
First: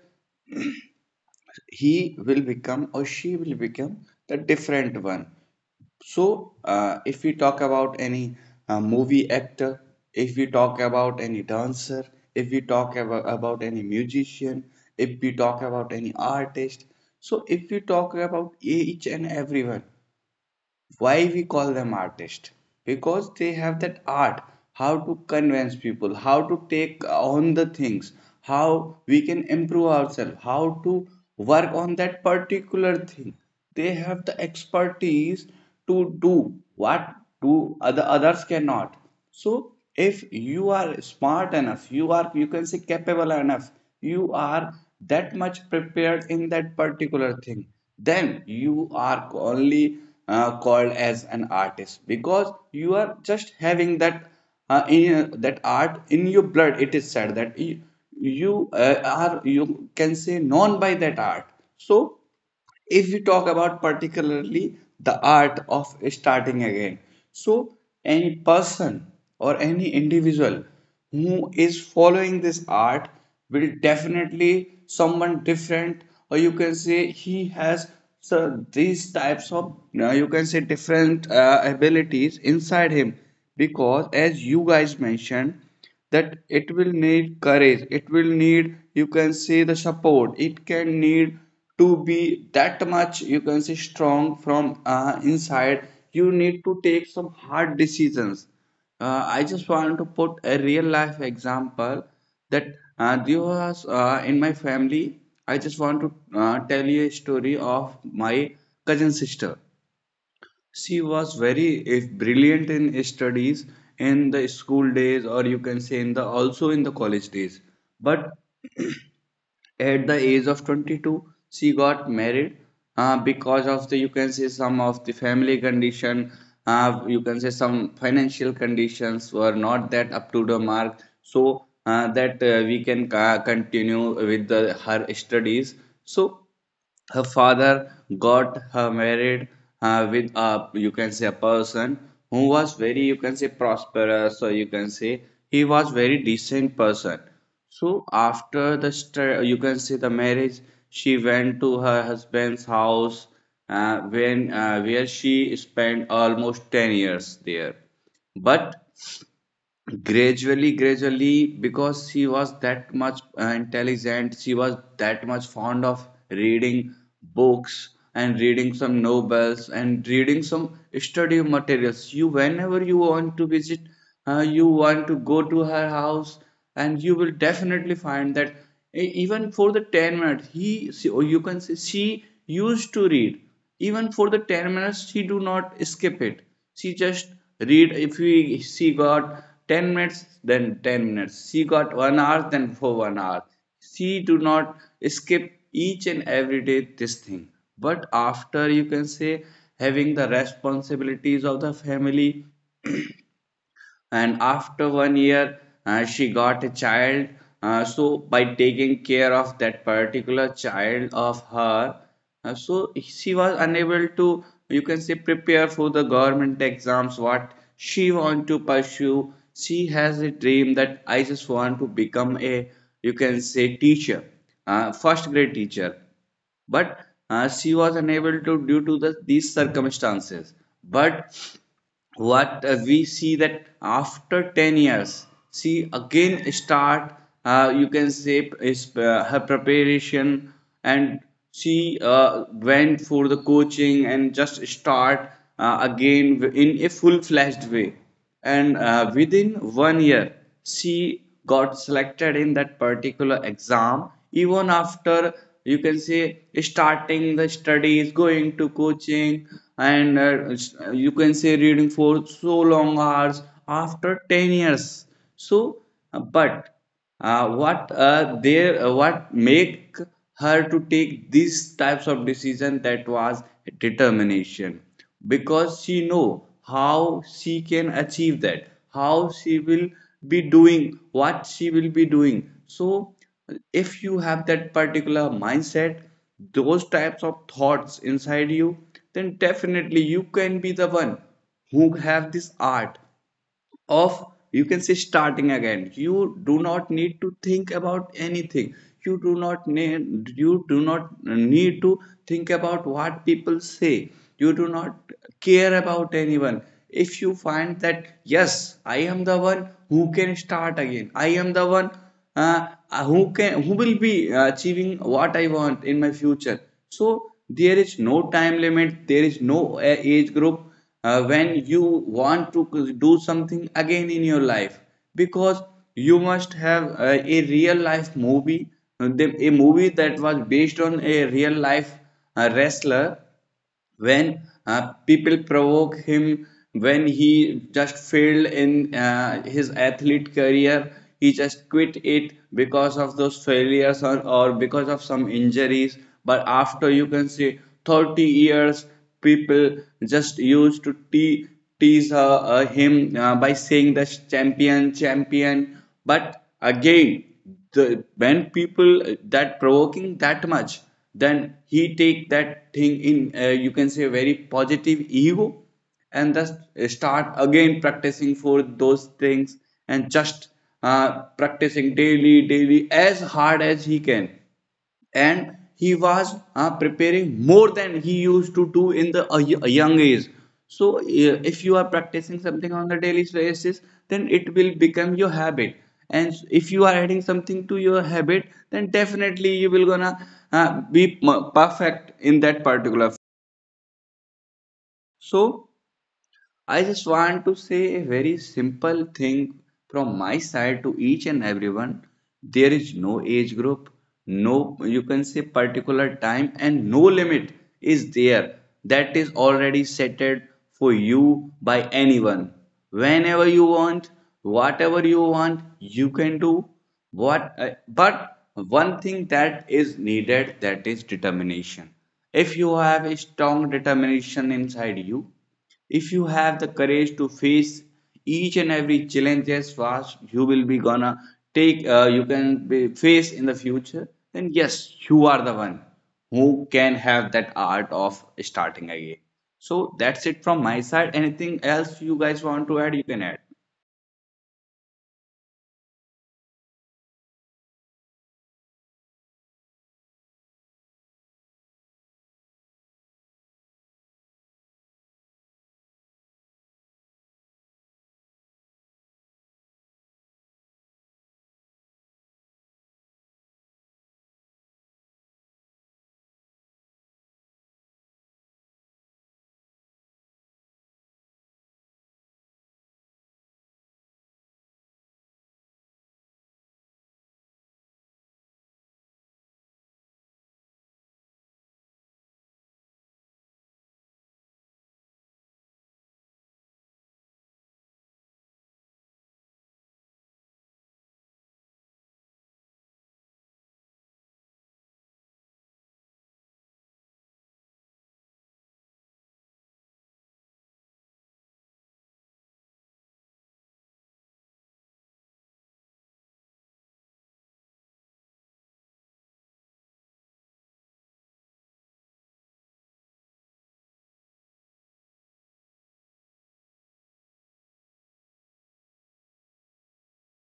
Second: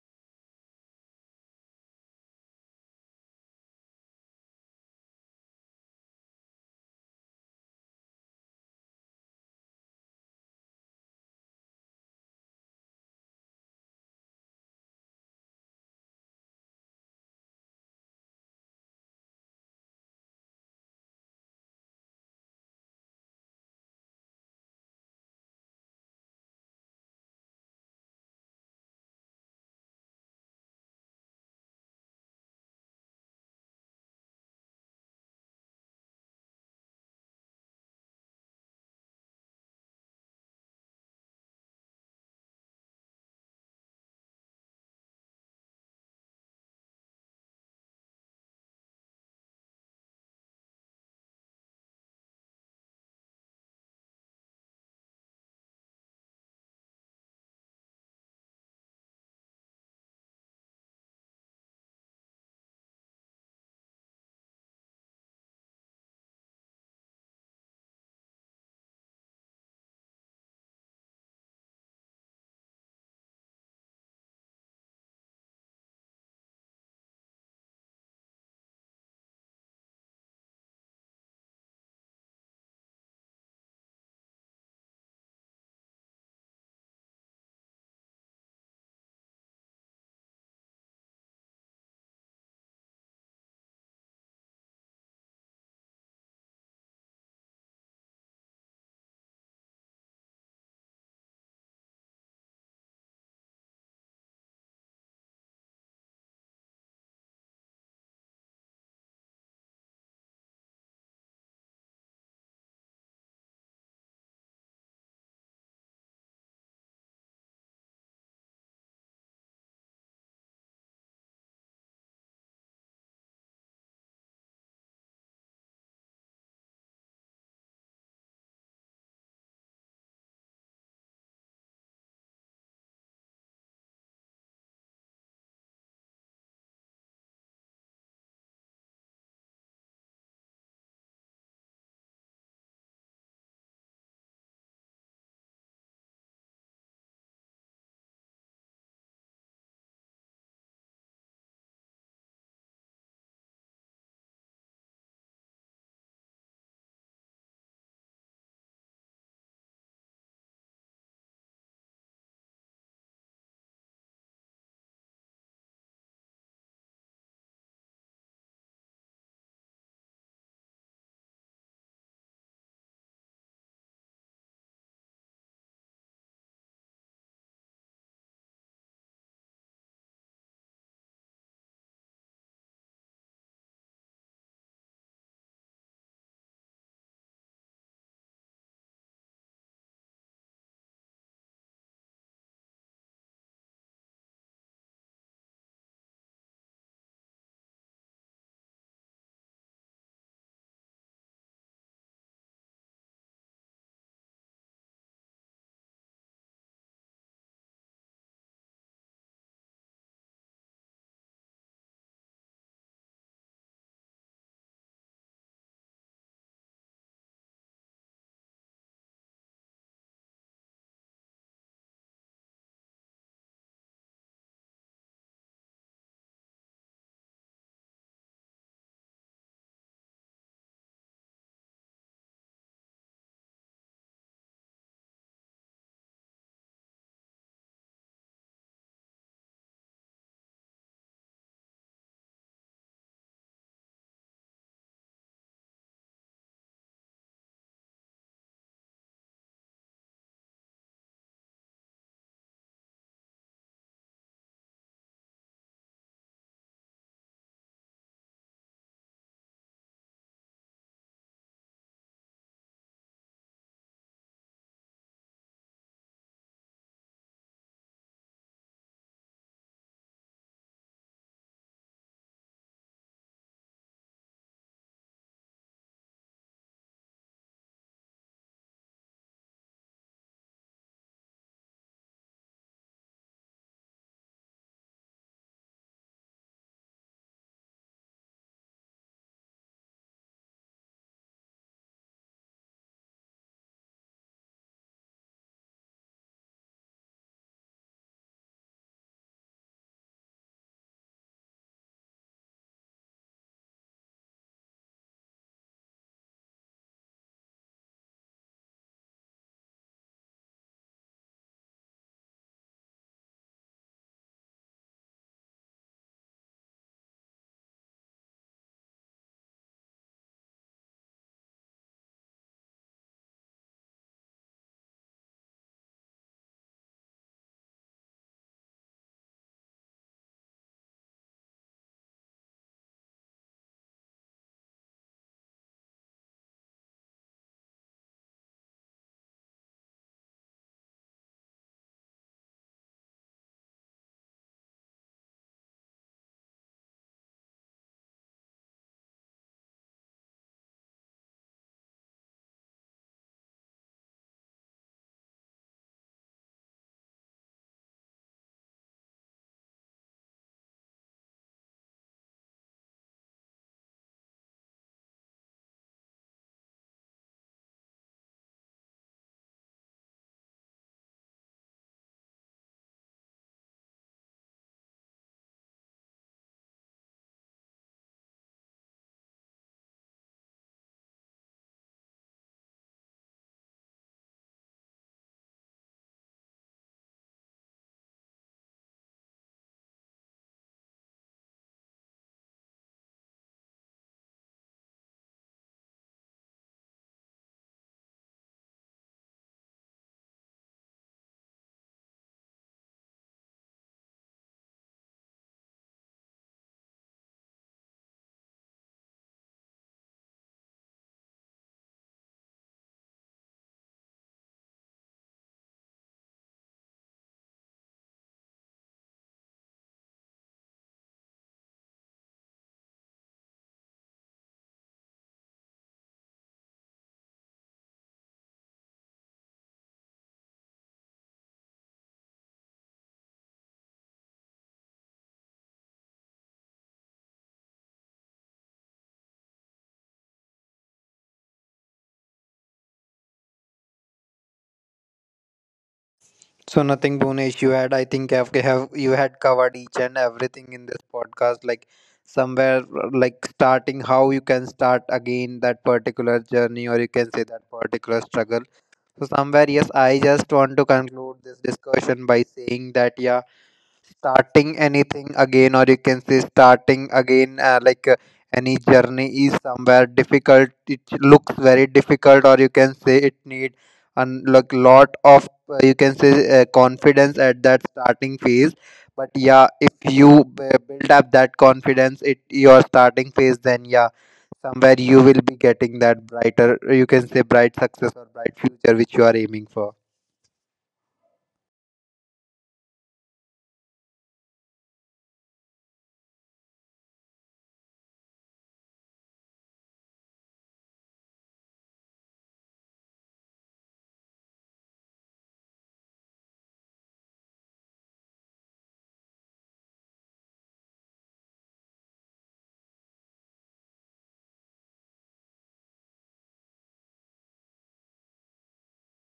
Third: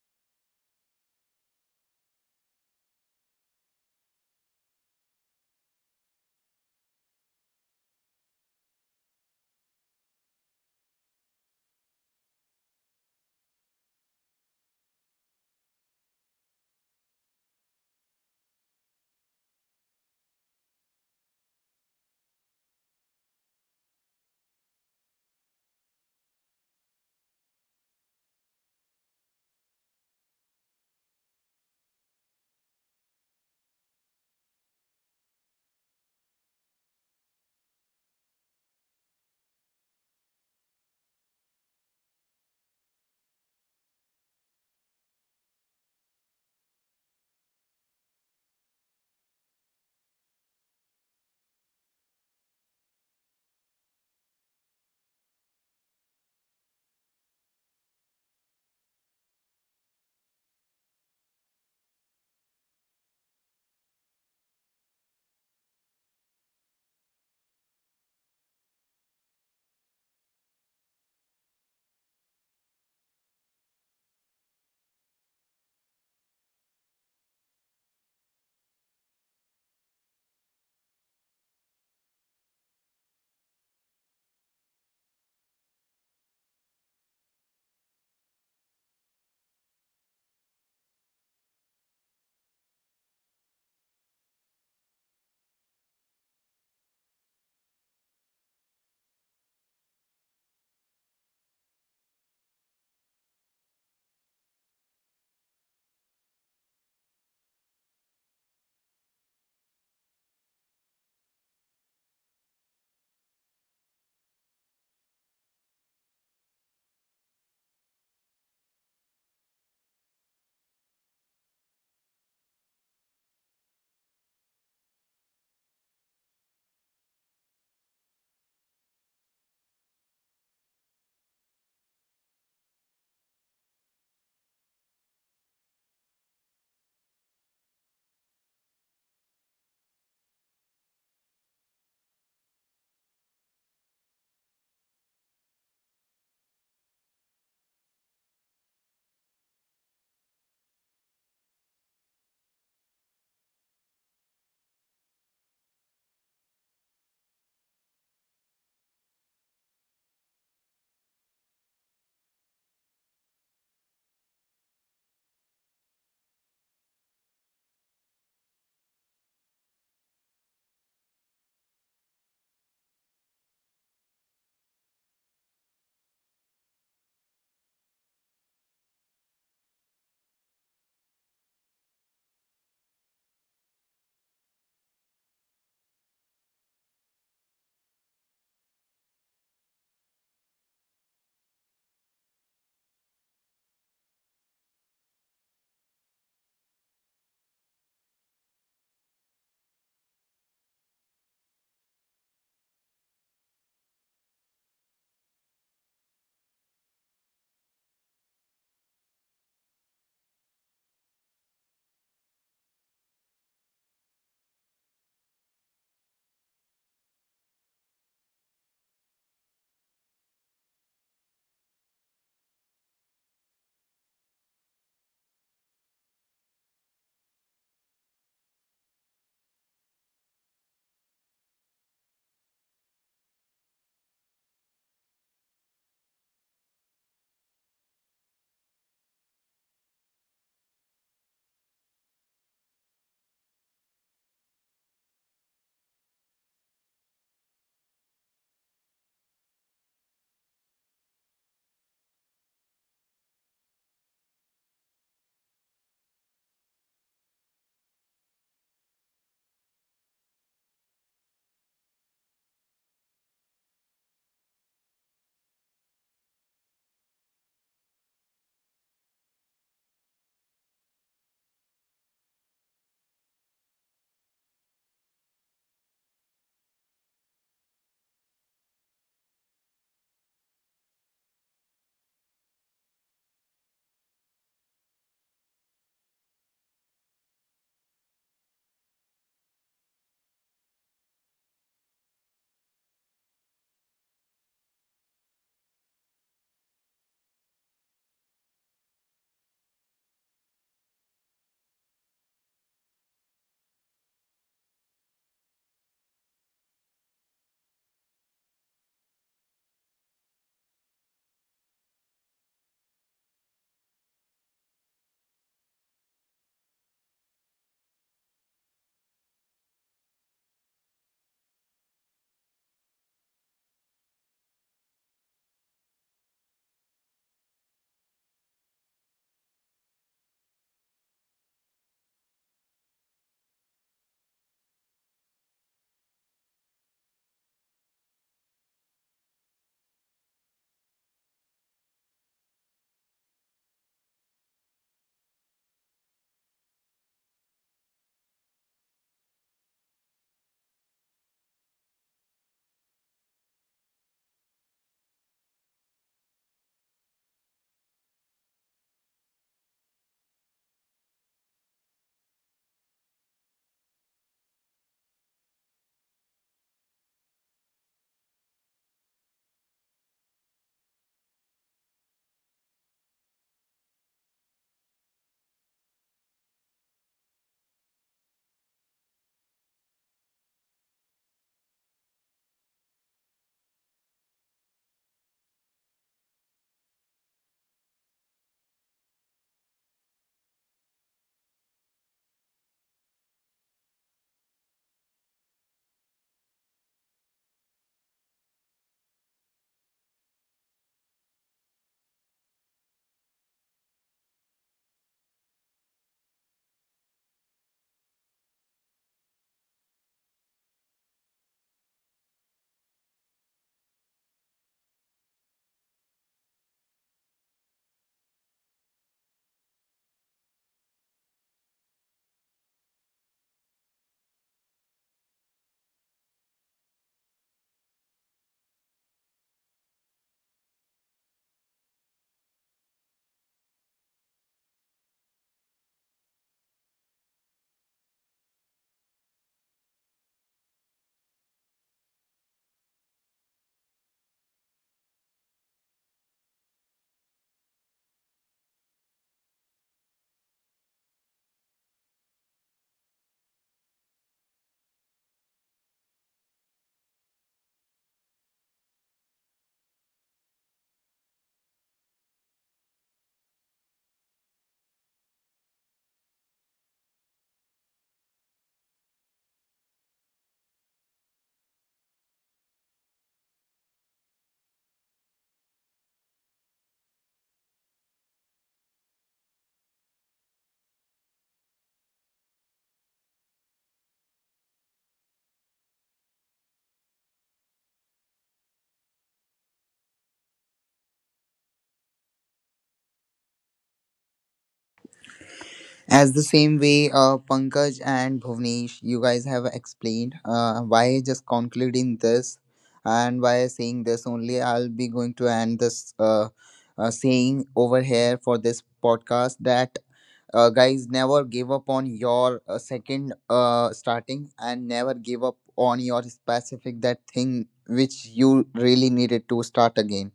S3: he will become or she will become the different one. So, if we talk about any movie actor, if we talk about any dancer, if we talk about any musician, if we talk about any artist, so if we talk about each and everyone, why we call them artists because they have that art, how to convince people, how to take on the things, how we can improve ourselves, how to work on that particular thing. They have the expertise to do what do others cannot. So if you are smart enough, you are you can say capable enough, you are that much prepared in that particular thing, then you are only called as an artist because you are just having that that art in your blood. It is said that you are you can say known by that art. So if we talk about particularly the art of starting again, so any person or any individual who is following this art will definitely someone different, or you can say he has so these types of you can say different abilities inside him, because as you guys mentioned that it will need courage, it will need you can say the support, it can need to be that much you can say strong from inside. You need to take some hard decisions. I just want to put a real life example that there was in my family. I just want to tell you a story of my cousin sister. She was very if brilliant in studies, in the school days or you can say in the also in the college days. But at the age of 22 she got married, because of the you can say some of the family condition, you can say some financial conditions were not that up to the mark, so that we can continue with her studies. So her father got her married with a you can say a person who was very you can say prosperous, or you can say he was very decent person. So after the you can say the marriage, she went to her husband's house, when where she spent almost 10 years there. But gradually, because she was that much intelligent, she was that much fond of reading books and reading some novels and reading some study materials, you whenever you want to visit, you want to go to her house, and you will definitely find that even for the 10 minutes he she, or you can say she used to read. Even for the 10 minutes she do not skip it, she just read. If we she got 10 minutes, then 10 minutes. She got 1 hour, then for 1 hour she do not skip. Each and every day this thing, but after you can say having the responsibilities of the family, and after 1 year she got a child. So by taking care of that particular child of her, so she was unable to you can say prepare for the government exams what she want to pursue. She has a dream that I just want to become a you can say teacher, first grade teacher. But she was unable to due to these circumstances. But what we see that after 10 years she again start you can say is her preparation, and she went for the coaching and just start again in a full fledged way. And within 1 year she got selected in that particular exam, even after you can say starting the studies, going to coaching and you can say reading for so long hours after 10 years. So but what there what make her to take these types of decision, that was determination, because she know how she can achieve that, how she will be doing, what she will be doing. So if you have that particular mindset, those types of thoughts inside you, then definitely you can be the one who have this art of you can say starting again. You do not need to think about anything. You do not need to think about what people say. You do not care about anyone. If you find that yes I am the one who can start again, I am the one uh, who will be achieving what I want in my future. So there is no time limit, there is no age group, when you want to do something again in your life. Because you must have uh, a movie that was based on a real life wrestler, when people provoke him, when he just failed in his athlete career. He just quit it because of those failures, or because of some injuries. But after you can see 30 years, people just used to tease him by saying the champion, but again, the when people that provoking that much, then he take that thing in you can say very positive ego, and thus start again practicing for those things, and just practicing daily as hard as he can, and he was preparing more than he used to do in a young age. So if you are practicing something on a daily basis, then it will become your habit, and if you are adding something to your habit, then definitely you will gonna be perfect in that particular field. So I just want to say a very simple thing from my side to each and everyone. There is no age group, no, you can say particular time, and no limit is there that is already setted for you by anyone. Whenever you want, whatever you want, you can do but one thing that is needed, that is determination. If you have a strong determination inside you, if you have the courage to face each and every challenges fast you will be gonna take you can be face in the future, then yes you are the one who can have that art of starting again. So that's it from my side. Anything else you guys want to add, you can add.
S1: So nothing, Bhunesh. You had, I think, have you had covered each and everything in this podcast, like somewhere like starting how you can start again that particular journey, or you can say that particular struggle. So somewhere, yes, I just want to conclude this discussion by saying that yeah, starting anything again, or you can say starting again any journey is somewhere difficult, it looks very difficult, or you can say it need a like lot of you can say confidence at that starting phase. But yeah, if you build up that confidence it your starting phase, then yeah somewhere you will be getting that brighter, you can say bright success or bright future which you are aiming for.
S2: As the same way, Pankaj and Bhuvnesh, you guys have explained why just concluding this and why saying this only. I'll be going to end this saying over here for this podcast, that guys, never give up on your second starting, and never give up on your specific that thing which you really needed to start again.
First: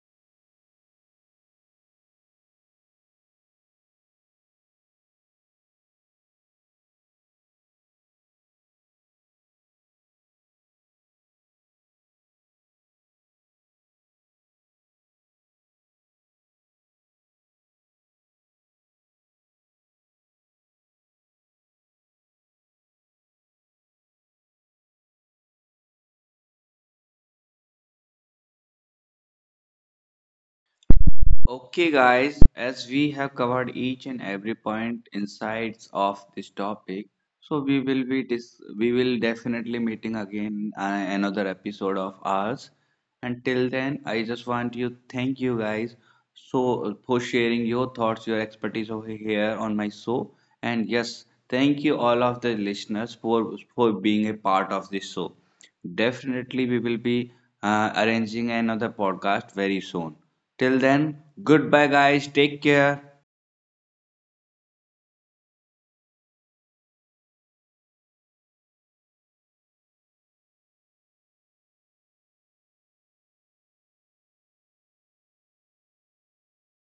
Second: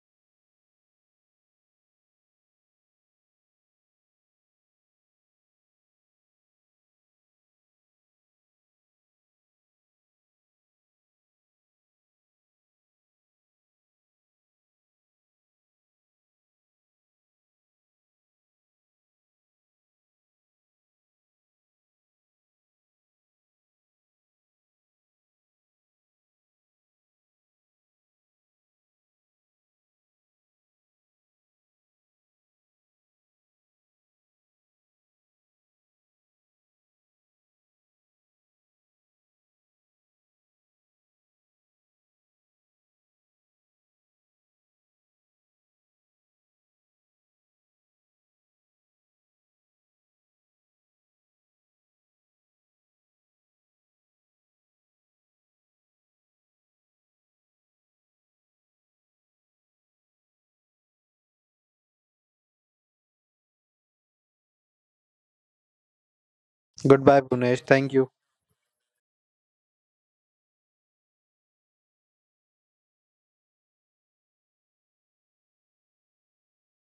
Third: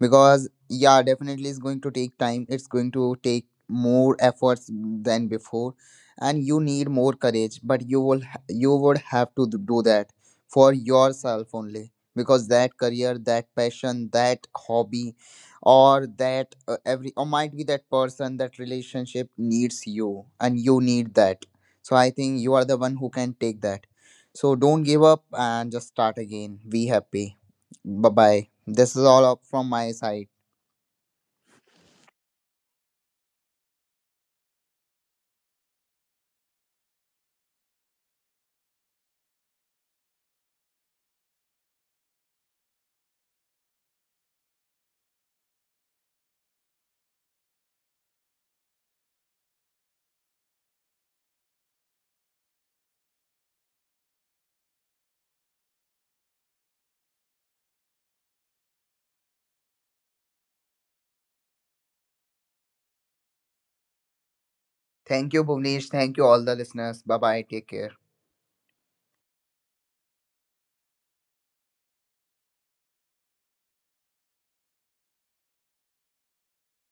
S2: Because yeah, definitely it's going to take time, it's going to take more efforts than before, and you need more courage, but you will you would have to do that for yourself only, because that career, that passion, that hobby, or that every, or might be that person, that relationship needs you, and you need that. So I think you are the one who can take that. So don't give up and just start again. Be happy. Bye bye. This is all up from my side.
S3: Okay, guys, as we have covered each and every point insights of this topic, so we will be we will definitely meeting again another episode of ours. Until then, I just want you thank you guys so for sharing your thoughts, your expertise over here on my show. And yes, thank you all of the listeners for being a part of this show. Definitely, we will be arranging another podcast very soon. Till then, goodbye, guys. Take care.
S2: Thank you, Bhuvnesh. Thank you, all the listeners. Bye
S1: Goodbye,
S2: bye.
S1: Bunesh,
S2: Take care.
S1: thank you.